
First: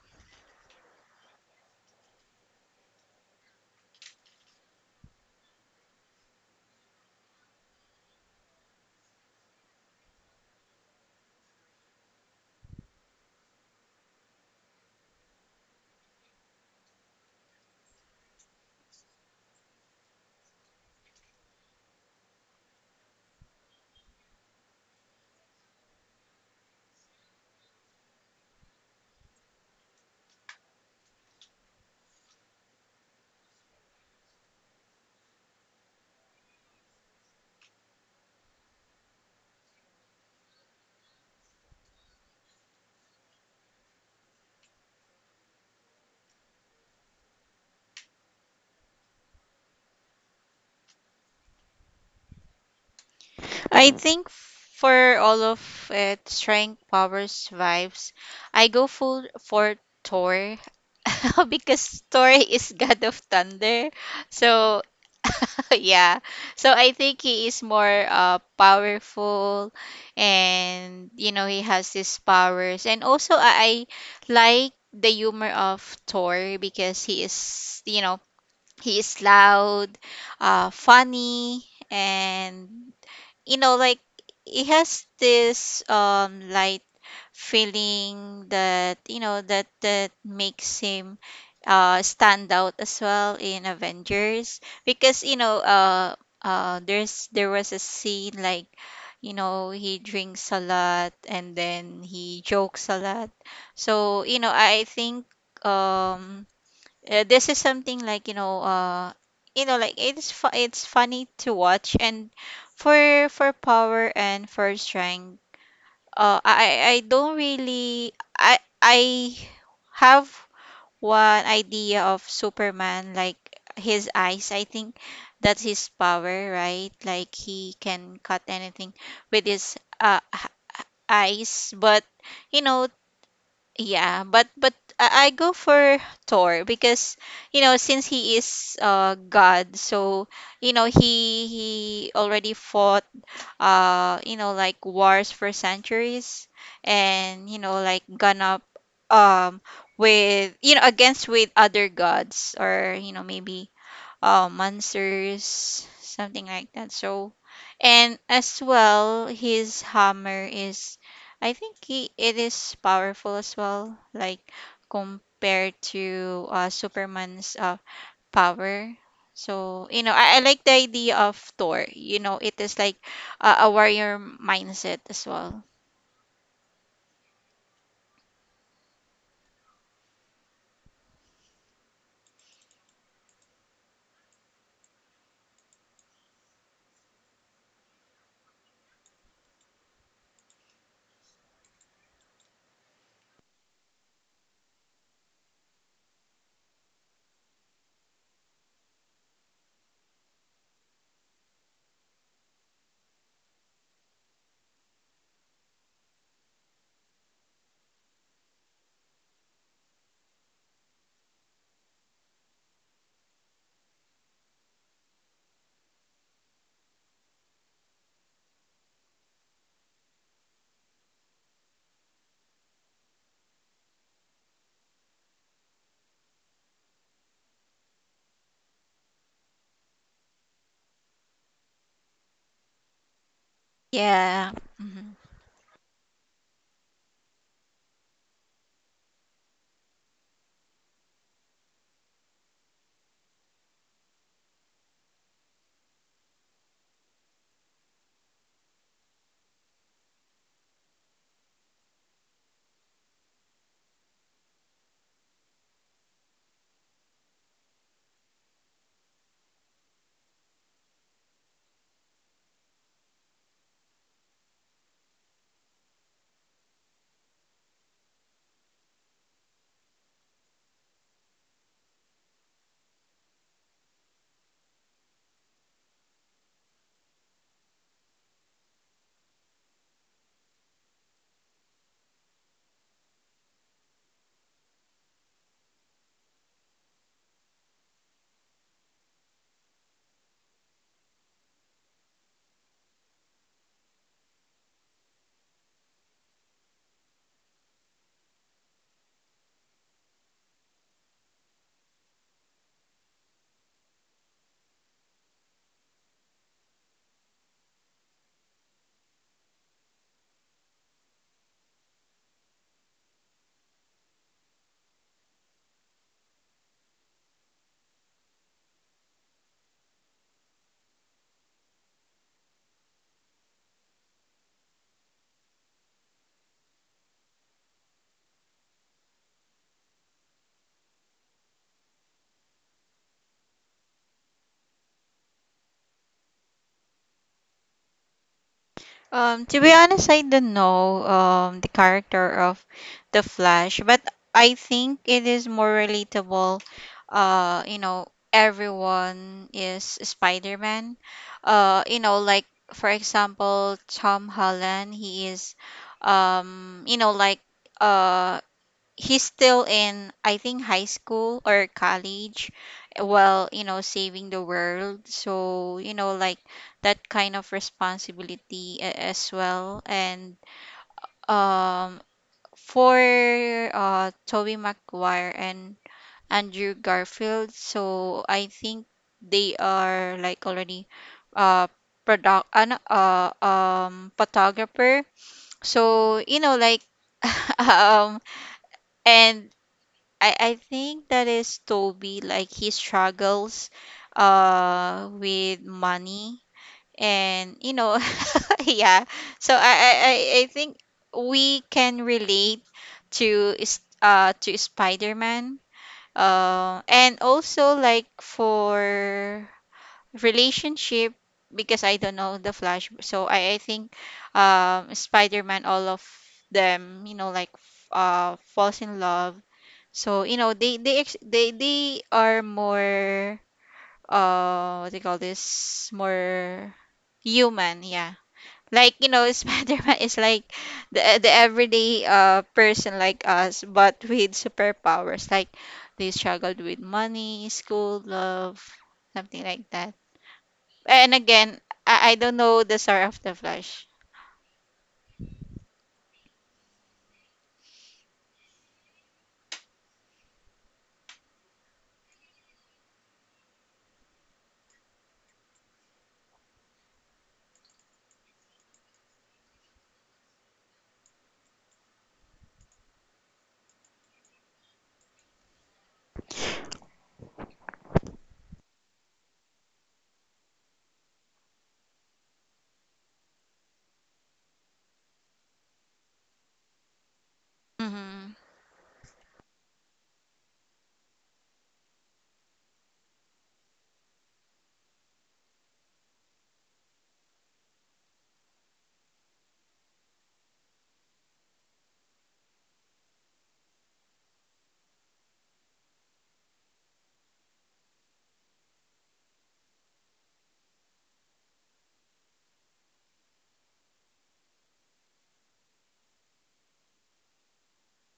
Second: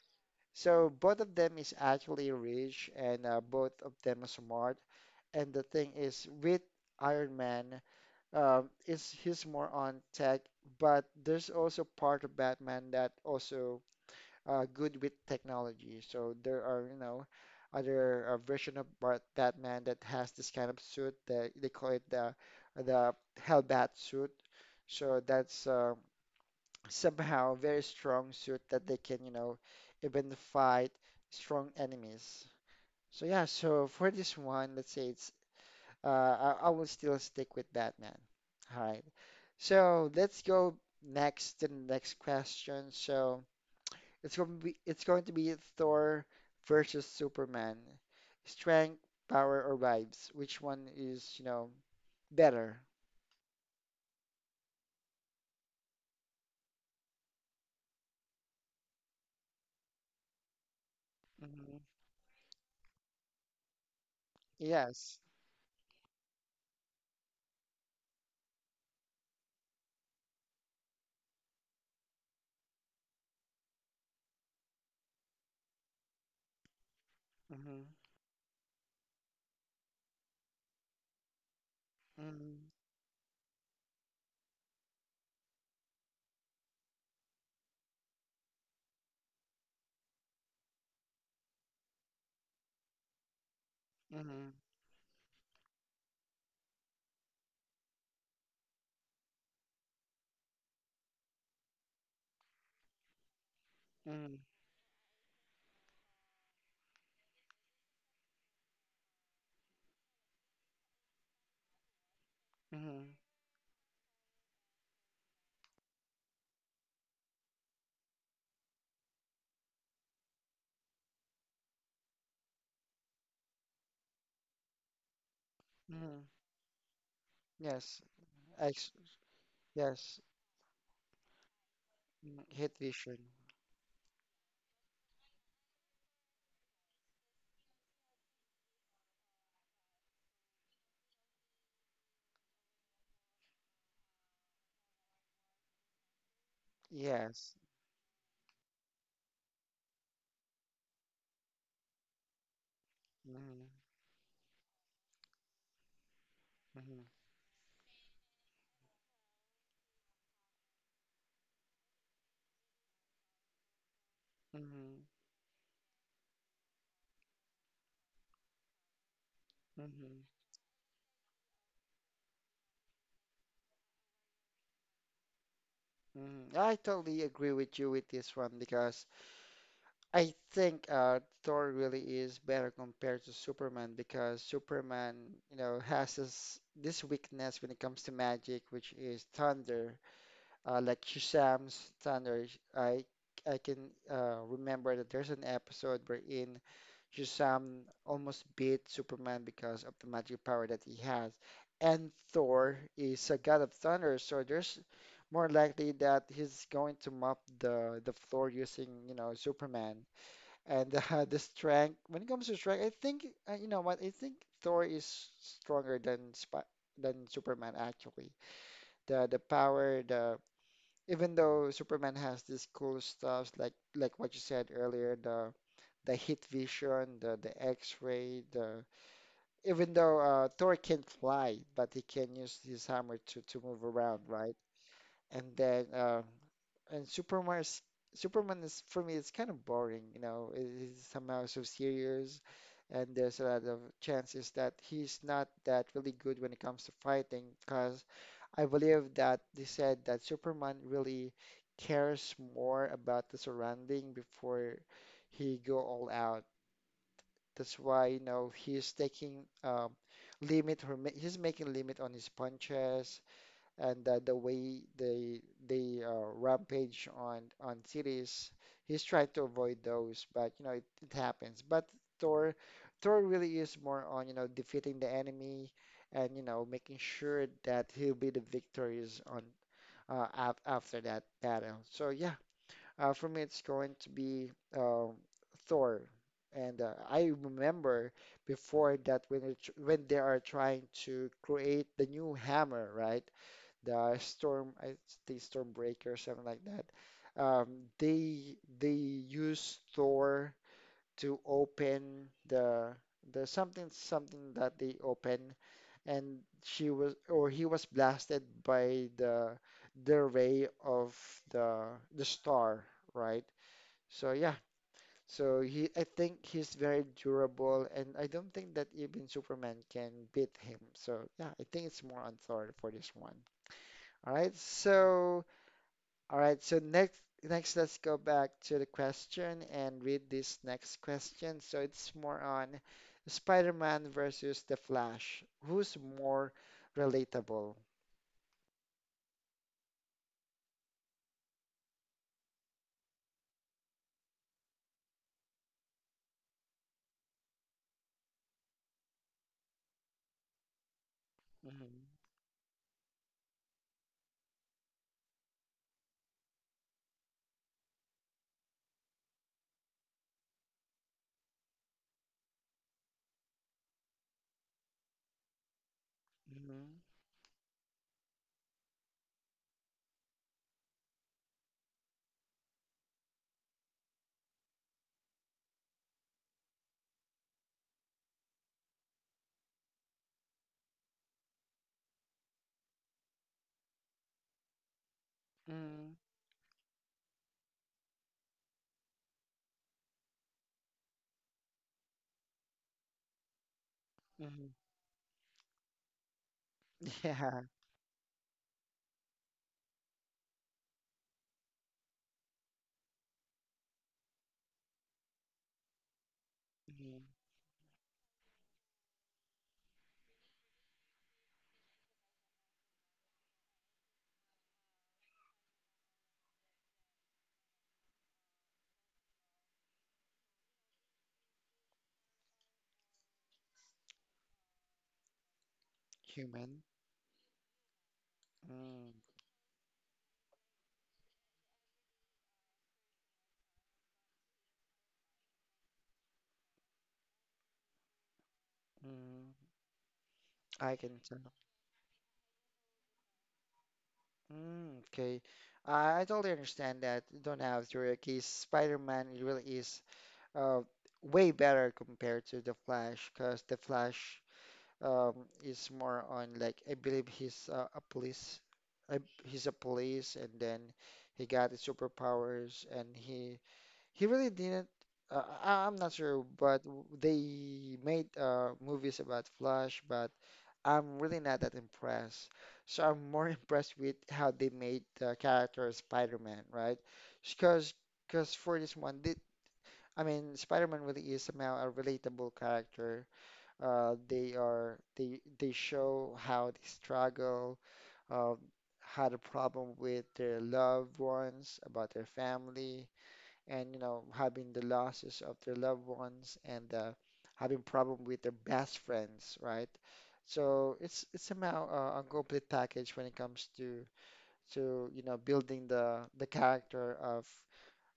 So both of them is actually rich, and both of them are smart. And the thing is, with Iron Man, is he's more on tech, but there's also part of Batman that also good with technology. So there are, you know, other version of Batman that has this kind of suit that they call it the Hellbat suit. So that's somehow very strong suit that they can, you know, even fight strong enemies. So yeah, so for this one, let's say it's I will still stick with that, man. All right. So let's go next to the next question. So it's going to be Thor versus Superman. Strength, power, or vibes? Which one is, you know, better? I think for all of it, strength, powers, vibes, I go full for Thor Hmm because Thor is god of thunder. So Yes. yeah. So I think he is more powerful and you know, he has his powers. And also I like the humor of Thor because he is, hmm you know, he is loud, funny, hmm and you know, like it has this light feeling that, you know, that that makes him stand out as well in hmm Avengers because you know, there's there was a scene, like, you know, he drinks a lot and then he jokes a lot. So you hmm know, I think, um this is something like, you know, you know, like it's funny to watch. And hmm for power and for strength, I don't really I have one idea of Superman, like his eyes. I think that's his hmm power, right? Like he Yes. can cut anything Ex with his yes. Eyes. But Mm, you hit know, vision. yeah, but I go for Thor because you know, since he is God, so you know, he already fought you know, like wars for centuries. And Yes. you know, like gone up, um with you know, against with other gods, or you know, hmm maybe monsters, something like that. hmm So, and as well, his hammer is, I think he it is powerful as well, like hmm compared to Superman's power. So, you know, hmm I like the idea of Thor. You know, it is like a warrior mindset as well. Mhm. I totally agree with you with this one because I think Thor really is better compared to Superman, because Superman, you know, has this weakness when it comes to magic, which is thunder. Like Shazam's thunder, I I can remember that there's an episode wherein just almost beat Superman because of the magic power that he has. And Thor is a god of thunder, so there's more likely that he's going to mop the floor using, you know, Superman. And the strength, when it comes to strength, I think you know what? I think Thor is stronger than Sp than Superman, actually. The power, the even though Superman has these cool stuffs like what you said earlier, the heat vision, the X-ray, the even though Thor can not fly, but he can use his hammer to move around, Yeah. right? Mhm. And then and Superman is for me it's kind of boring, you know. It is somehow so serious, and there's a lot of chances that he's not that really good when it comes to fighting, because I believe that they said that Superman really cares more about the surrounding before he go all out. That's why, you know, he's taking limit or ma he's making limit on his punches, and the way they rampage on cities. He's trying to avoid those, but you know, it happens. But Thor, Thor really is more on, you know, defeating the enemy and, you know, making sure that he'll be the victorious on af after that battle. So yeah. For me, it's going to be um, Thor. And I remember before that when when they are trying to create the new hammer, right? The storm, I think Stormbreaker or something like that. Um, they use Thor to open the something something that they open, and she was or he was blasted by the ray of the the star, right? So yeah, so he I think he's very durable, and I don't think that even Superman can beat him. So yeah, I think it's more on Thor for this one. All right. So all right, so next let's go back to the question and read this next question. So it's more on Spider-Man versus the Flash. Who's more relatable? To be honest, I don't know the character of the Flash, but I think it is more relatable. You know, everyone is Spider-Man. Uh, you Hmm know, like for example, Tom Holland, he is, you know, like uh he's still in, I think, high school or college while saving the world, so like hmm that kind of responsibility as well. And um for Toby Maguire and Andrew Garfield, so I think they are like already uh product an photographer, mm so like um and I think that is Toby. Like he struggles hmm with money. And Yeah. Yeah. So I think we can relate to Spider-Man. And Mhm. also like for relationship, because I don't know the Flash. So I think Spider-Man, all of them, like, falls in love. So, they ex- they are more, what do you call this? More Human. human, yeah. Like, Mm, Spider-Man is like the everyday person like us, but with superpowers. Like, they struggled with money, school, love, something mm, like that. I And can tell. again, I don't know the Star of the Flash. Mm, okay. I totally understand that. You don't have to, because Spider-Man it really is uh, way better compared to the Flash, because the Flash um, is more on like I believe he's a police he's a police, and then he got his superpowers and he really didn't I'm not sure but they made movies about Flash, but I'm really not that impressed. So I'm more impressed with how they made the character of Spider-Man, right? Because Mm-hmm. because for this one, they, I mean, Spider-Man really is somehow a relatable character. They are they show how they struggle, uh, had a problem with their loved ones, about their family, and you know having the losses of their loved ones and having problem with their best friends, right? So it's somehow a complete package when it comes to you know building the character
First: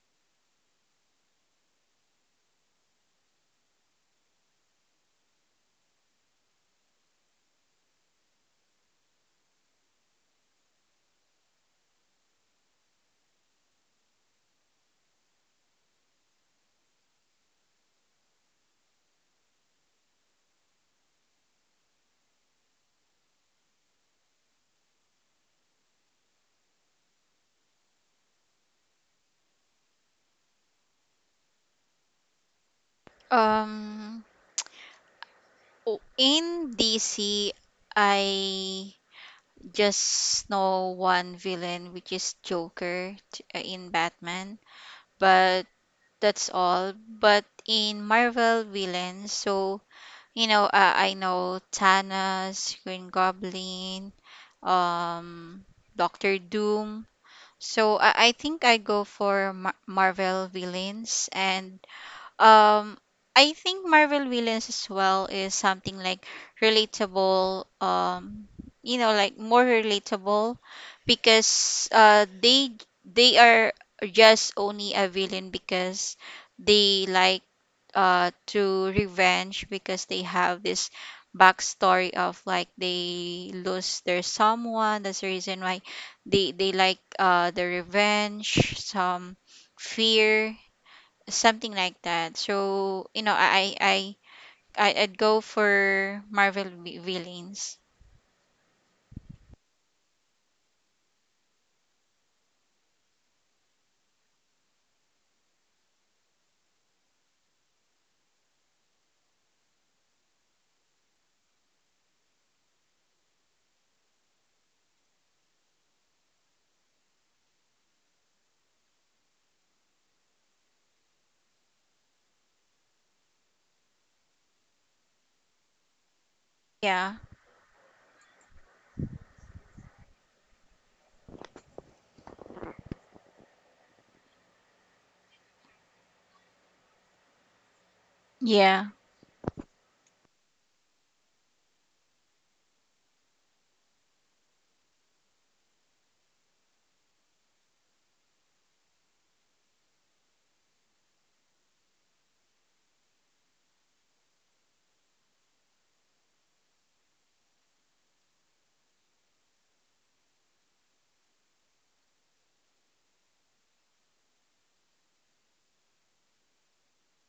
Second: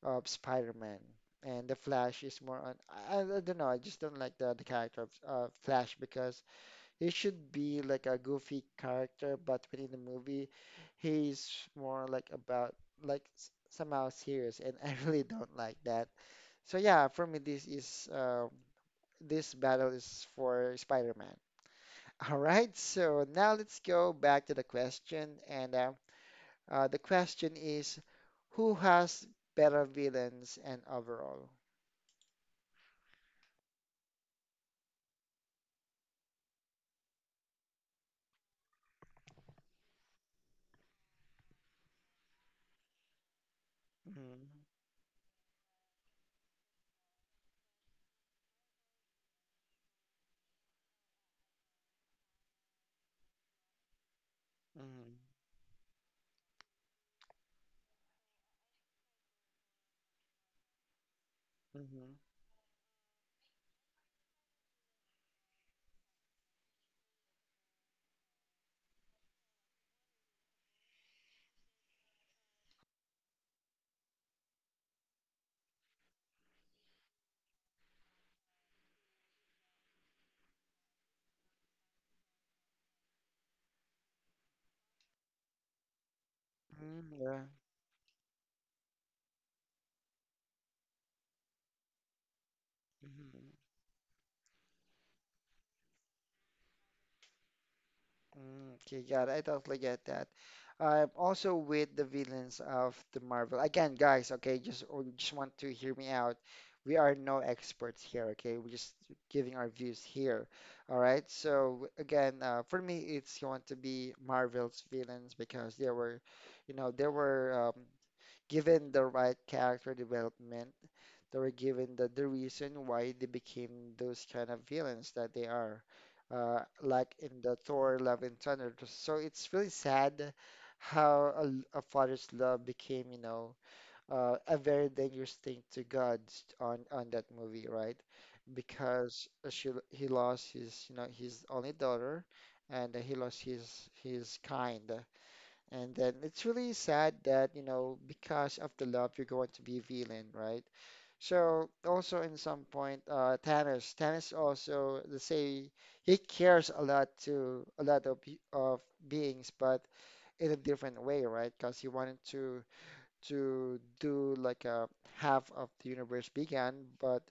of Spider-Man. And the Flash is more on I don't know, I just don't like the character of Flash, because he should be like a goofy character, but within the movie, he's more like about like somehow serious, and I really don't like that. So yeah, for me this is this battle is for Spider-Man. All right, so now let's go back to the question, and the question is, who has better villains and overall? Um, in DC, I just know one villain, which is Joker, in Mm-hmm. Batman. But that's all. But in Marvel villains, so I know Thanos, Green Goblin, um, Doctor Doom. So I think I go for Marvel villains. And Mm-hmm. um, I think Marvel villains as well is something like relatable, like more relatable, because they are just only a villain because they like to revenge, because they have this backstory of like they lose their someone. That's the reason why they like Mm-hmm. The revenge, some fear, something like that. So, Yeah. I'd go for Marvel villains. Mm, okay, got it. I totally get that. I'm also with the villains of the Marvel. Again, guys, okay, just oh, you just want to hear me out. We are no experts here, okay? We're just giving our views here. All right. So again, for me, it's going to be Marvel's villains, because they were, you know, they were given the right character development, they were given the reason why they became those kind of villains that they are, Yeah, like in the Thor Love and Thunder. So it's really sad how a father's love became, you know, a very dangerous thing to God on that movie, right? yeah, Because she he lost his, you know, his only daughter, and he lost his kind. And then it's really sad that, you know, because of the love, you're going to be a villain, right? So also in some point, Thanos, Thanos also they say he cares a lot to a lot of of beings, but in a different way, right? Because he wanted to do like a half of the universe began, but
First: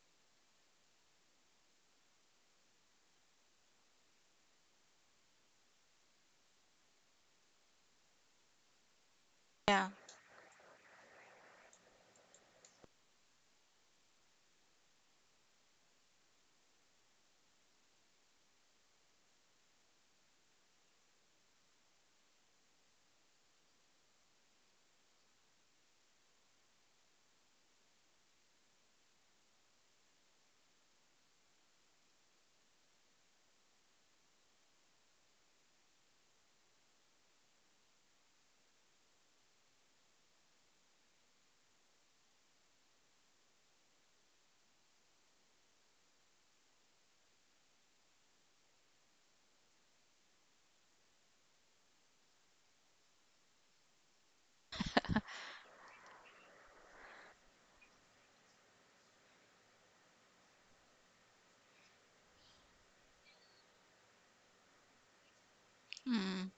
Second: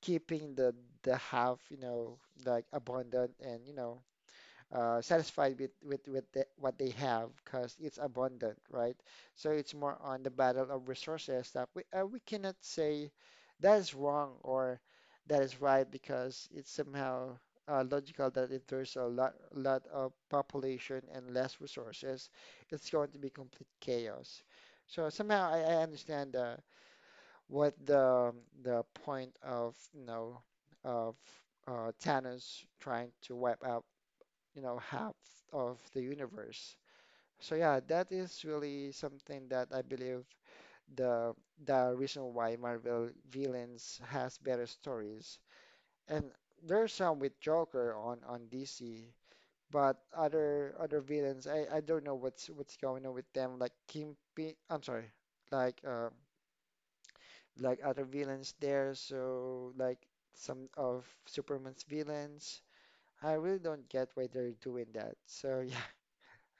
keeping the half, you know, like abundant and you know satisfied with with the, what they have because it's abundant, right? So it's yeah. more on the battle of resources that we cannot say that is wrong or that is right, because it's somehow logical that if there's a lot of population and less resources, it's going to be complete chaos. So somehow I understand what the point of you know of Thanos trying to wipe out you know, half of the universe. So yeah, that is really something that I believe the the reason why Marvel villains has better stories. And there's some with Joker on DC, but other villains, I don't know what's going on with them. Like Kingpin, I'm sorry, like uh, like other villains there. So like some of Superman's villains. I really don't get why they're doing that. So yeah, Mm,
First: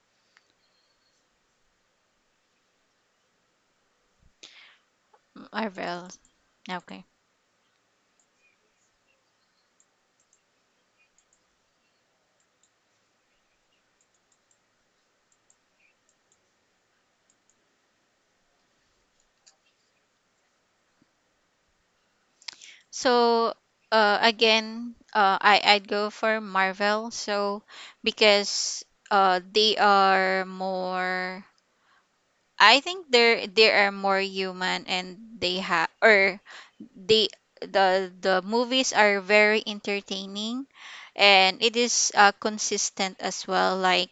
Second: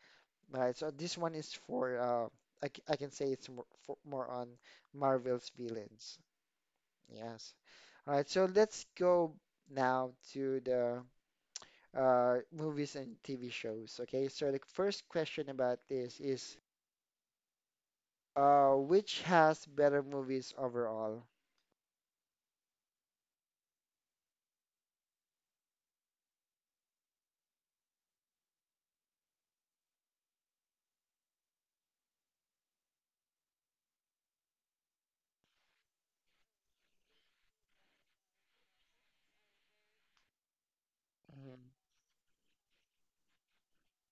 right, so this one is for I can say it's more for, more on Marvel's Marvel. villains. Okay. Yes. All right, so let's go now to the movies and TV shows. Okay, so the first question about this is which has better movies overall? So, again, I'd go for Marvel. So, because they are more. I think they are more human. And they the movies are very entertaining, Mm-hmm. and it is consistent as well, like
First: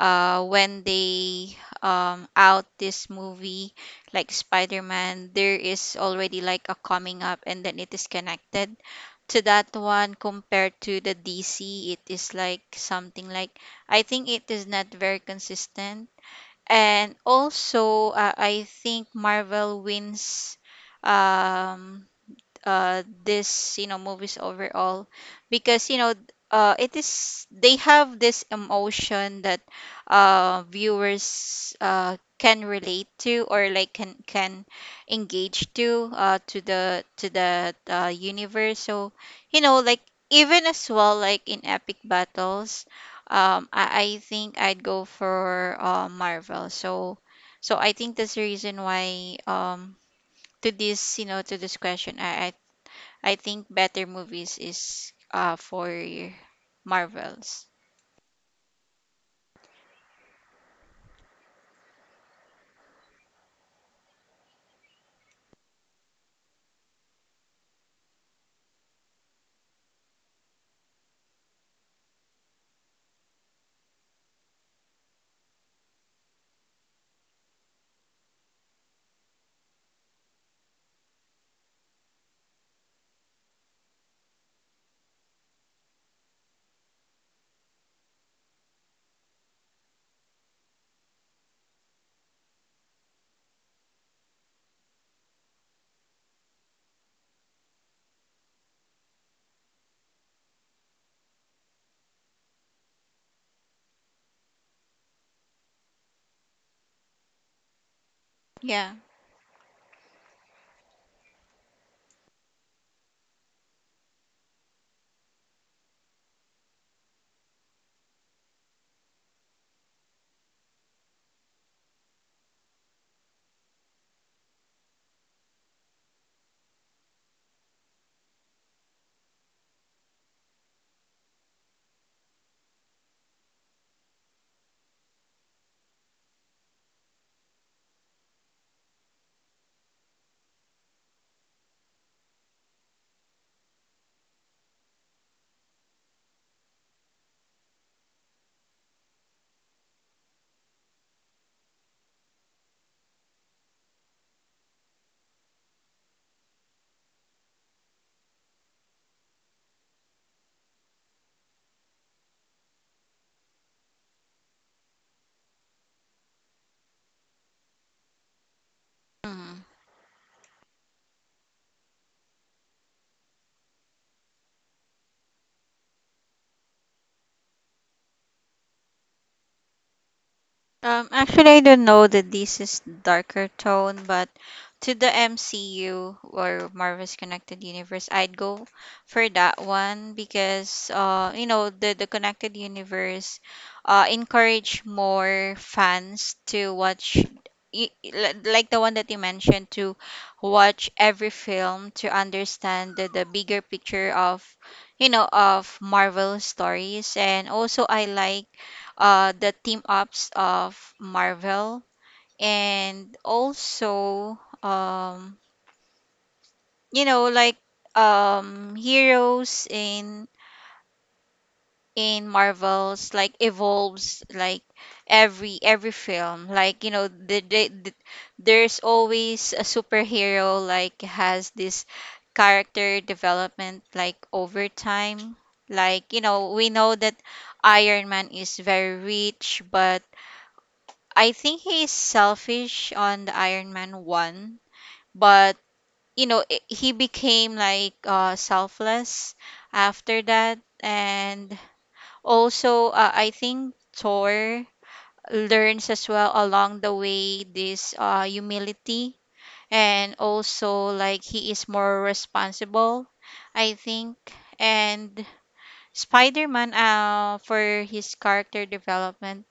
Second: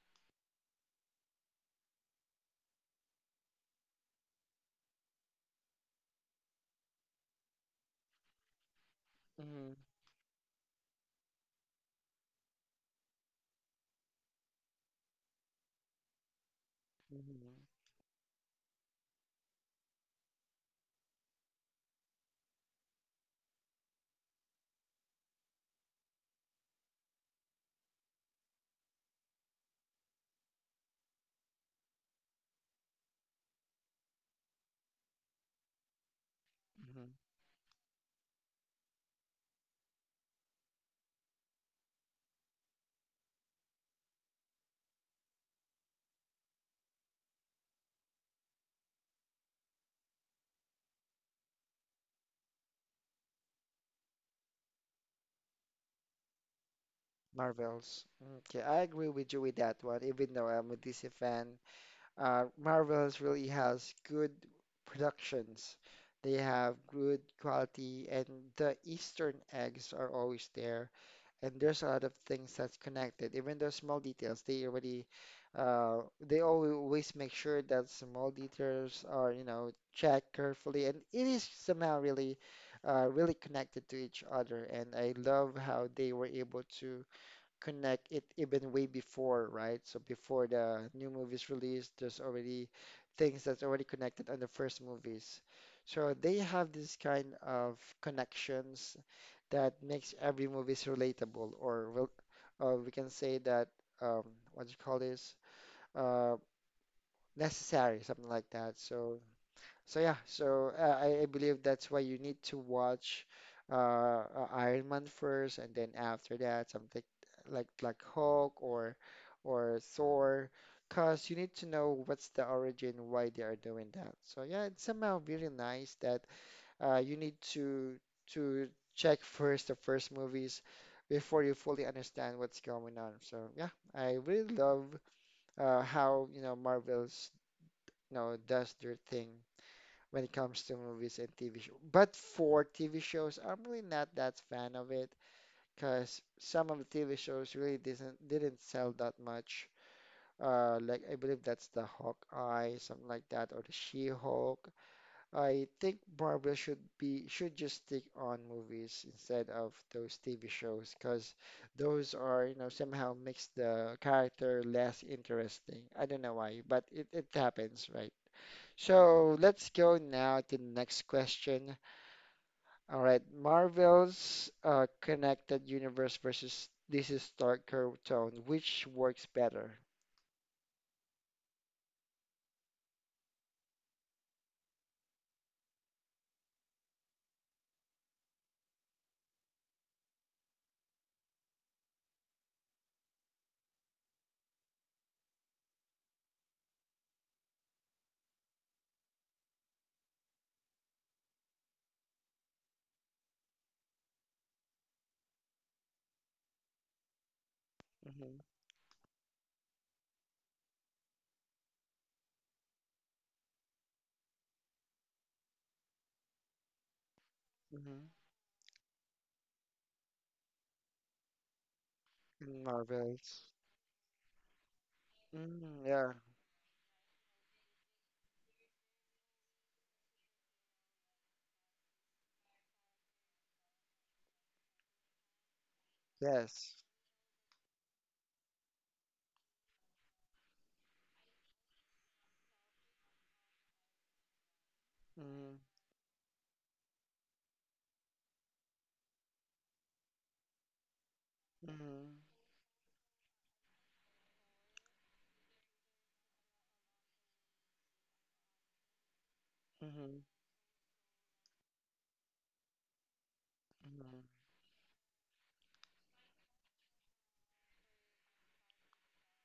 when they out this movie, like spider-man, there is already like a coming up, and then it is connected to that Mm-hmm. one, compared to the dc. It is like something like, I think, it is not very consistent. And Mm-hmm. also, I think marvel wins um this, movies overall, because you know it is they have this emotion that viewers can relate to, or like can engage to uh to the Mm-hmm. to the uh, universe. So, like even, as well, like in epic battles, I think I'd go for Marvel. So, so I think that's the reason why, to this, to this question, I think better movies is for Marvels. Marvels. Mm, okay, I agree with you with that one, even though I'm a DC fan. Marvel's really has good productions. They have good quality, and the Eastern eggs are always there. And there's a lot of things that's connected, even though small details. They already, they always make sure that small details are, you know, checked carefully, and it is somehow really, really connected to each other. And I love how they were able to connect it even way before, right? So before the new movie's released, there's already things that's already connected on the first movies. So they have this kind of connections that makes every movies relatable, or we can say that um, what do you call this? Uh, necessary, something like that. Yeah. So so yeah, so I believe that's why you need to watch Iron Man first, and then after that, something like Black Hulk or Thor, because you need to know what's the origin, why they are doing that. So yeah, it's somehow really nice that you need to check first the first movies before you fully understand what's going on. So yeah, I really love how you know Marvel's you know does their thing when it comes to movies and TV shows. But for TV shows, I'm really not that fan of it, because some of the TV shows really didn't sell that much. Like I believe that's the Hawkeye, something like that, or the She-Hulk. I think Marvel should be should just stick on movies instead of those TV shows, because those are, you know, somehow makes the character less interesting. I don't know why, but it happens, right? So Mhm. let's go now to the next question. All right, Marvel's Connected Universe versus this is Darker Tone, which works better? Actually, I don't know that this is darker tone, but to the MCU or Marvel's Connected Universe, I'd go for that one, because the Connected Universe encourage more fans to watch, like the one that you mentioned, to watch every film to understand the bigger picture of, of marvel stories. And also, I Hmm like the team ups of Marvel. And also, like, hmm heroes in Marvels like Marvel's. evolves, like every Mm, yeah, film. Like, there's always a superhero like has this character development like over time. Like, we yes. know that Iron Man is very rich, but I think he's selfish on the Iron Man 1. But Mm, you know, I he became like selfless after that. And mm, also, I think Thor learns as well along the way this humility. And mm, also like he is more responsible, I think. mm, And Spider-Man, for his character development,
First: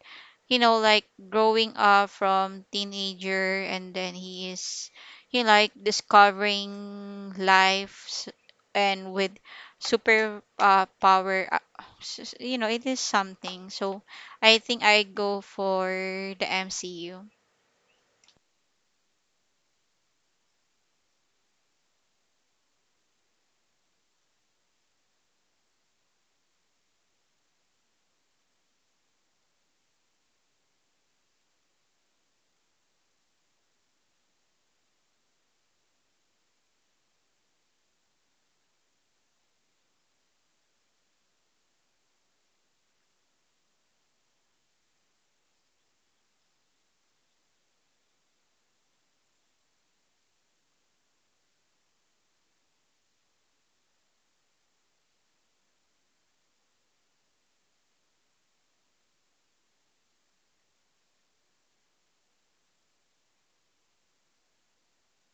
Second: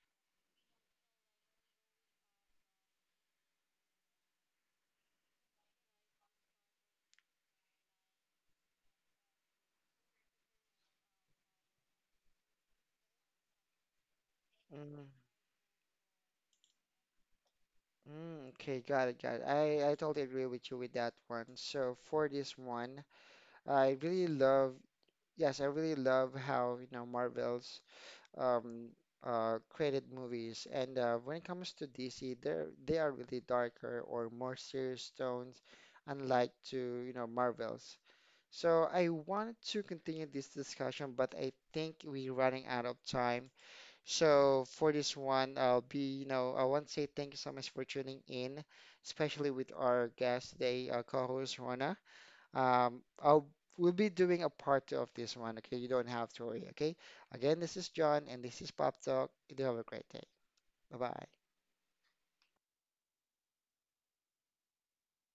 like growing up from teenager, and then he is, like, discovering life and with super power, it is something. So I think I mm, go for the MCU. mm. Okay, got it, got it. I totally agree with you with that one. So for this one, I really love, yes, I really love how, you know, Marvel's um, created movies. And when it comes to DC, they're they are really darker or more serious tones, unlike to you know Marvels. So I wanted to continue this discussion, but I think we're running out of time. So for this one, I'll be you know I want to say thank you so much for tuning in, especially with our guest today, co-host Rona. I'll we'll be doing a part two of this one. Okay, you don't have to worry. Okay. Again, this is John, and this is Pop Talk. You do have a great day. Bye bye.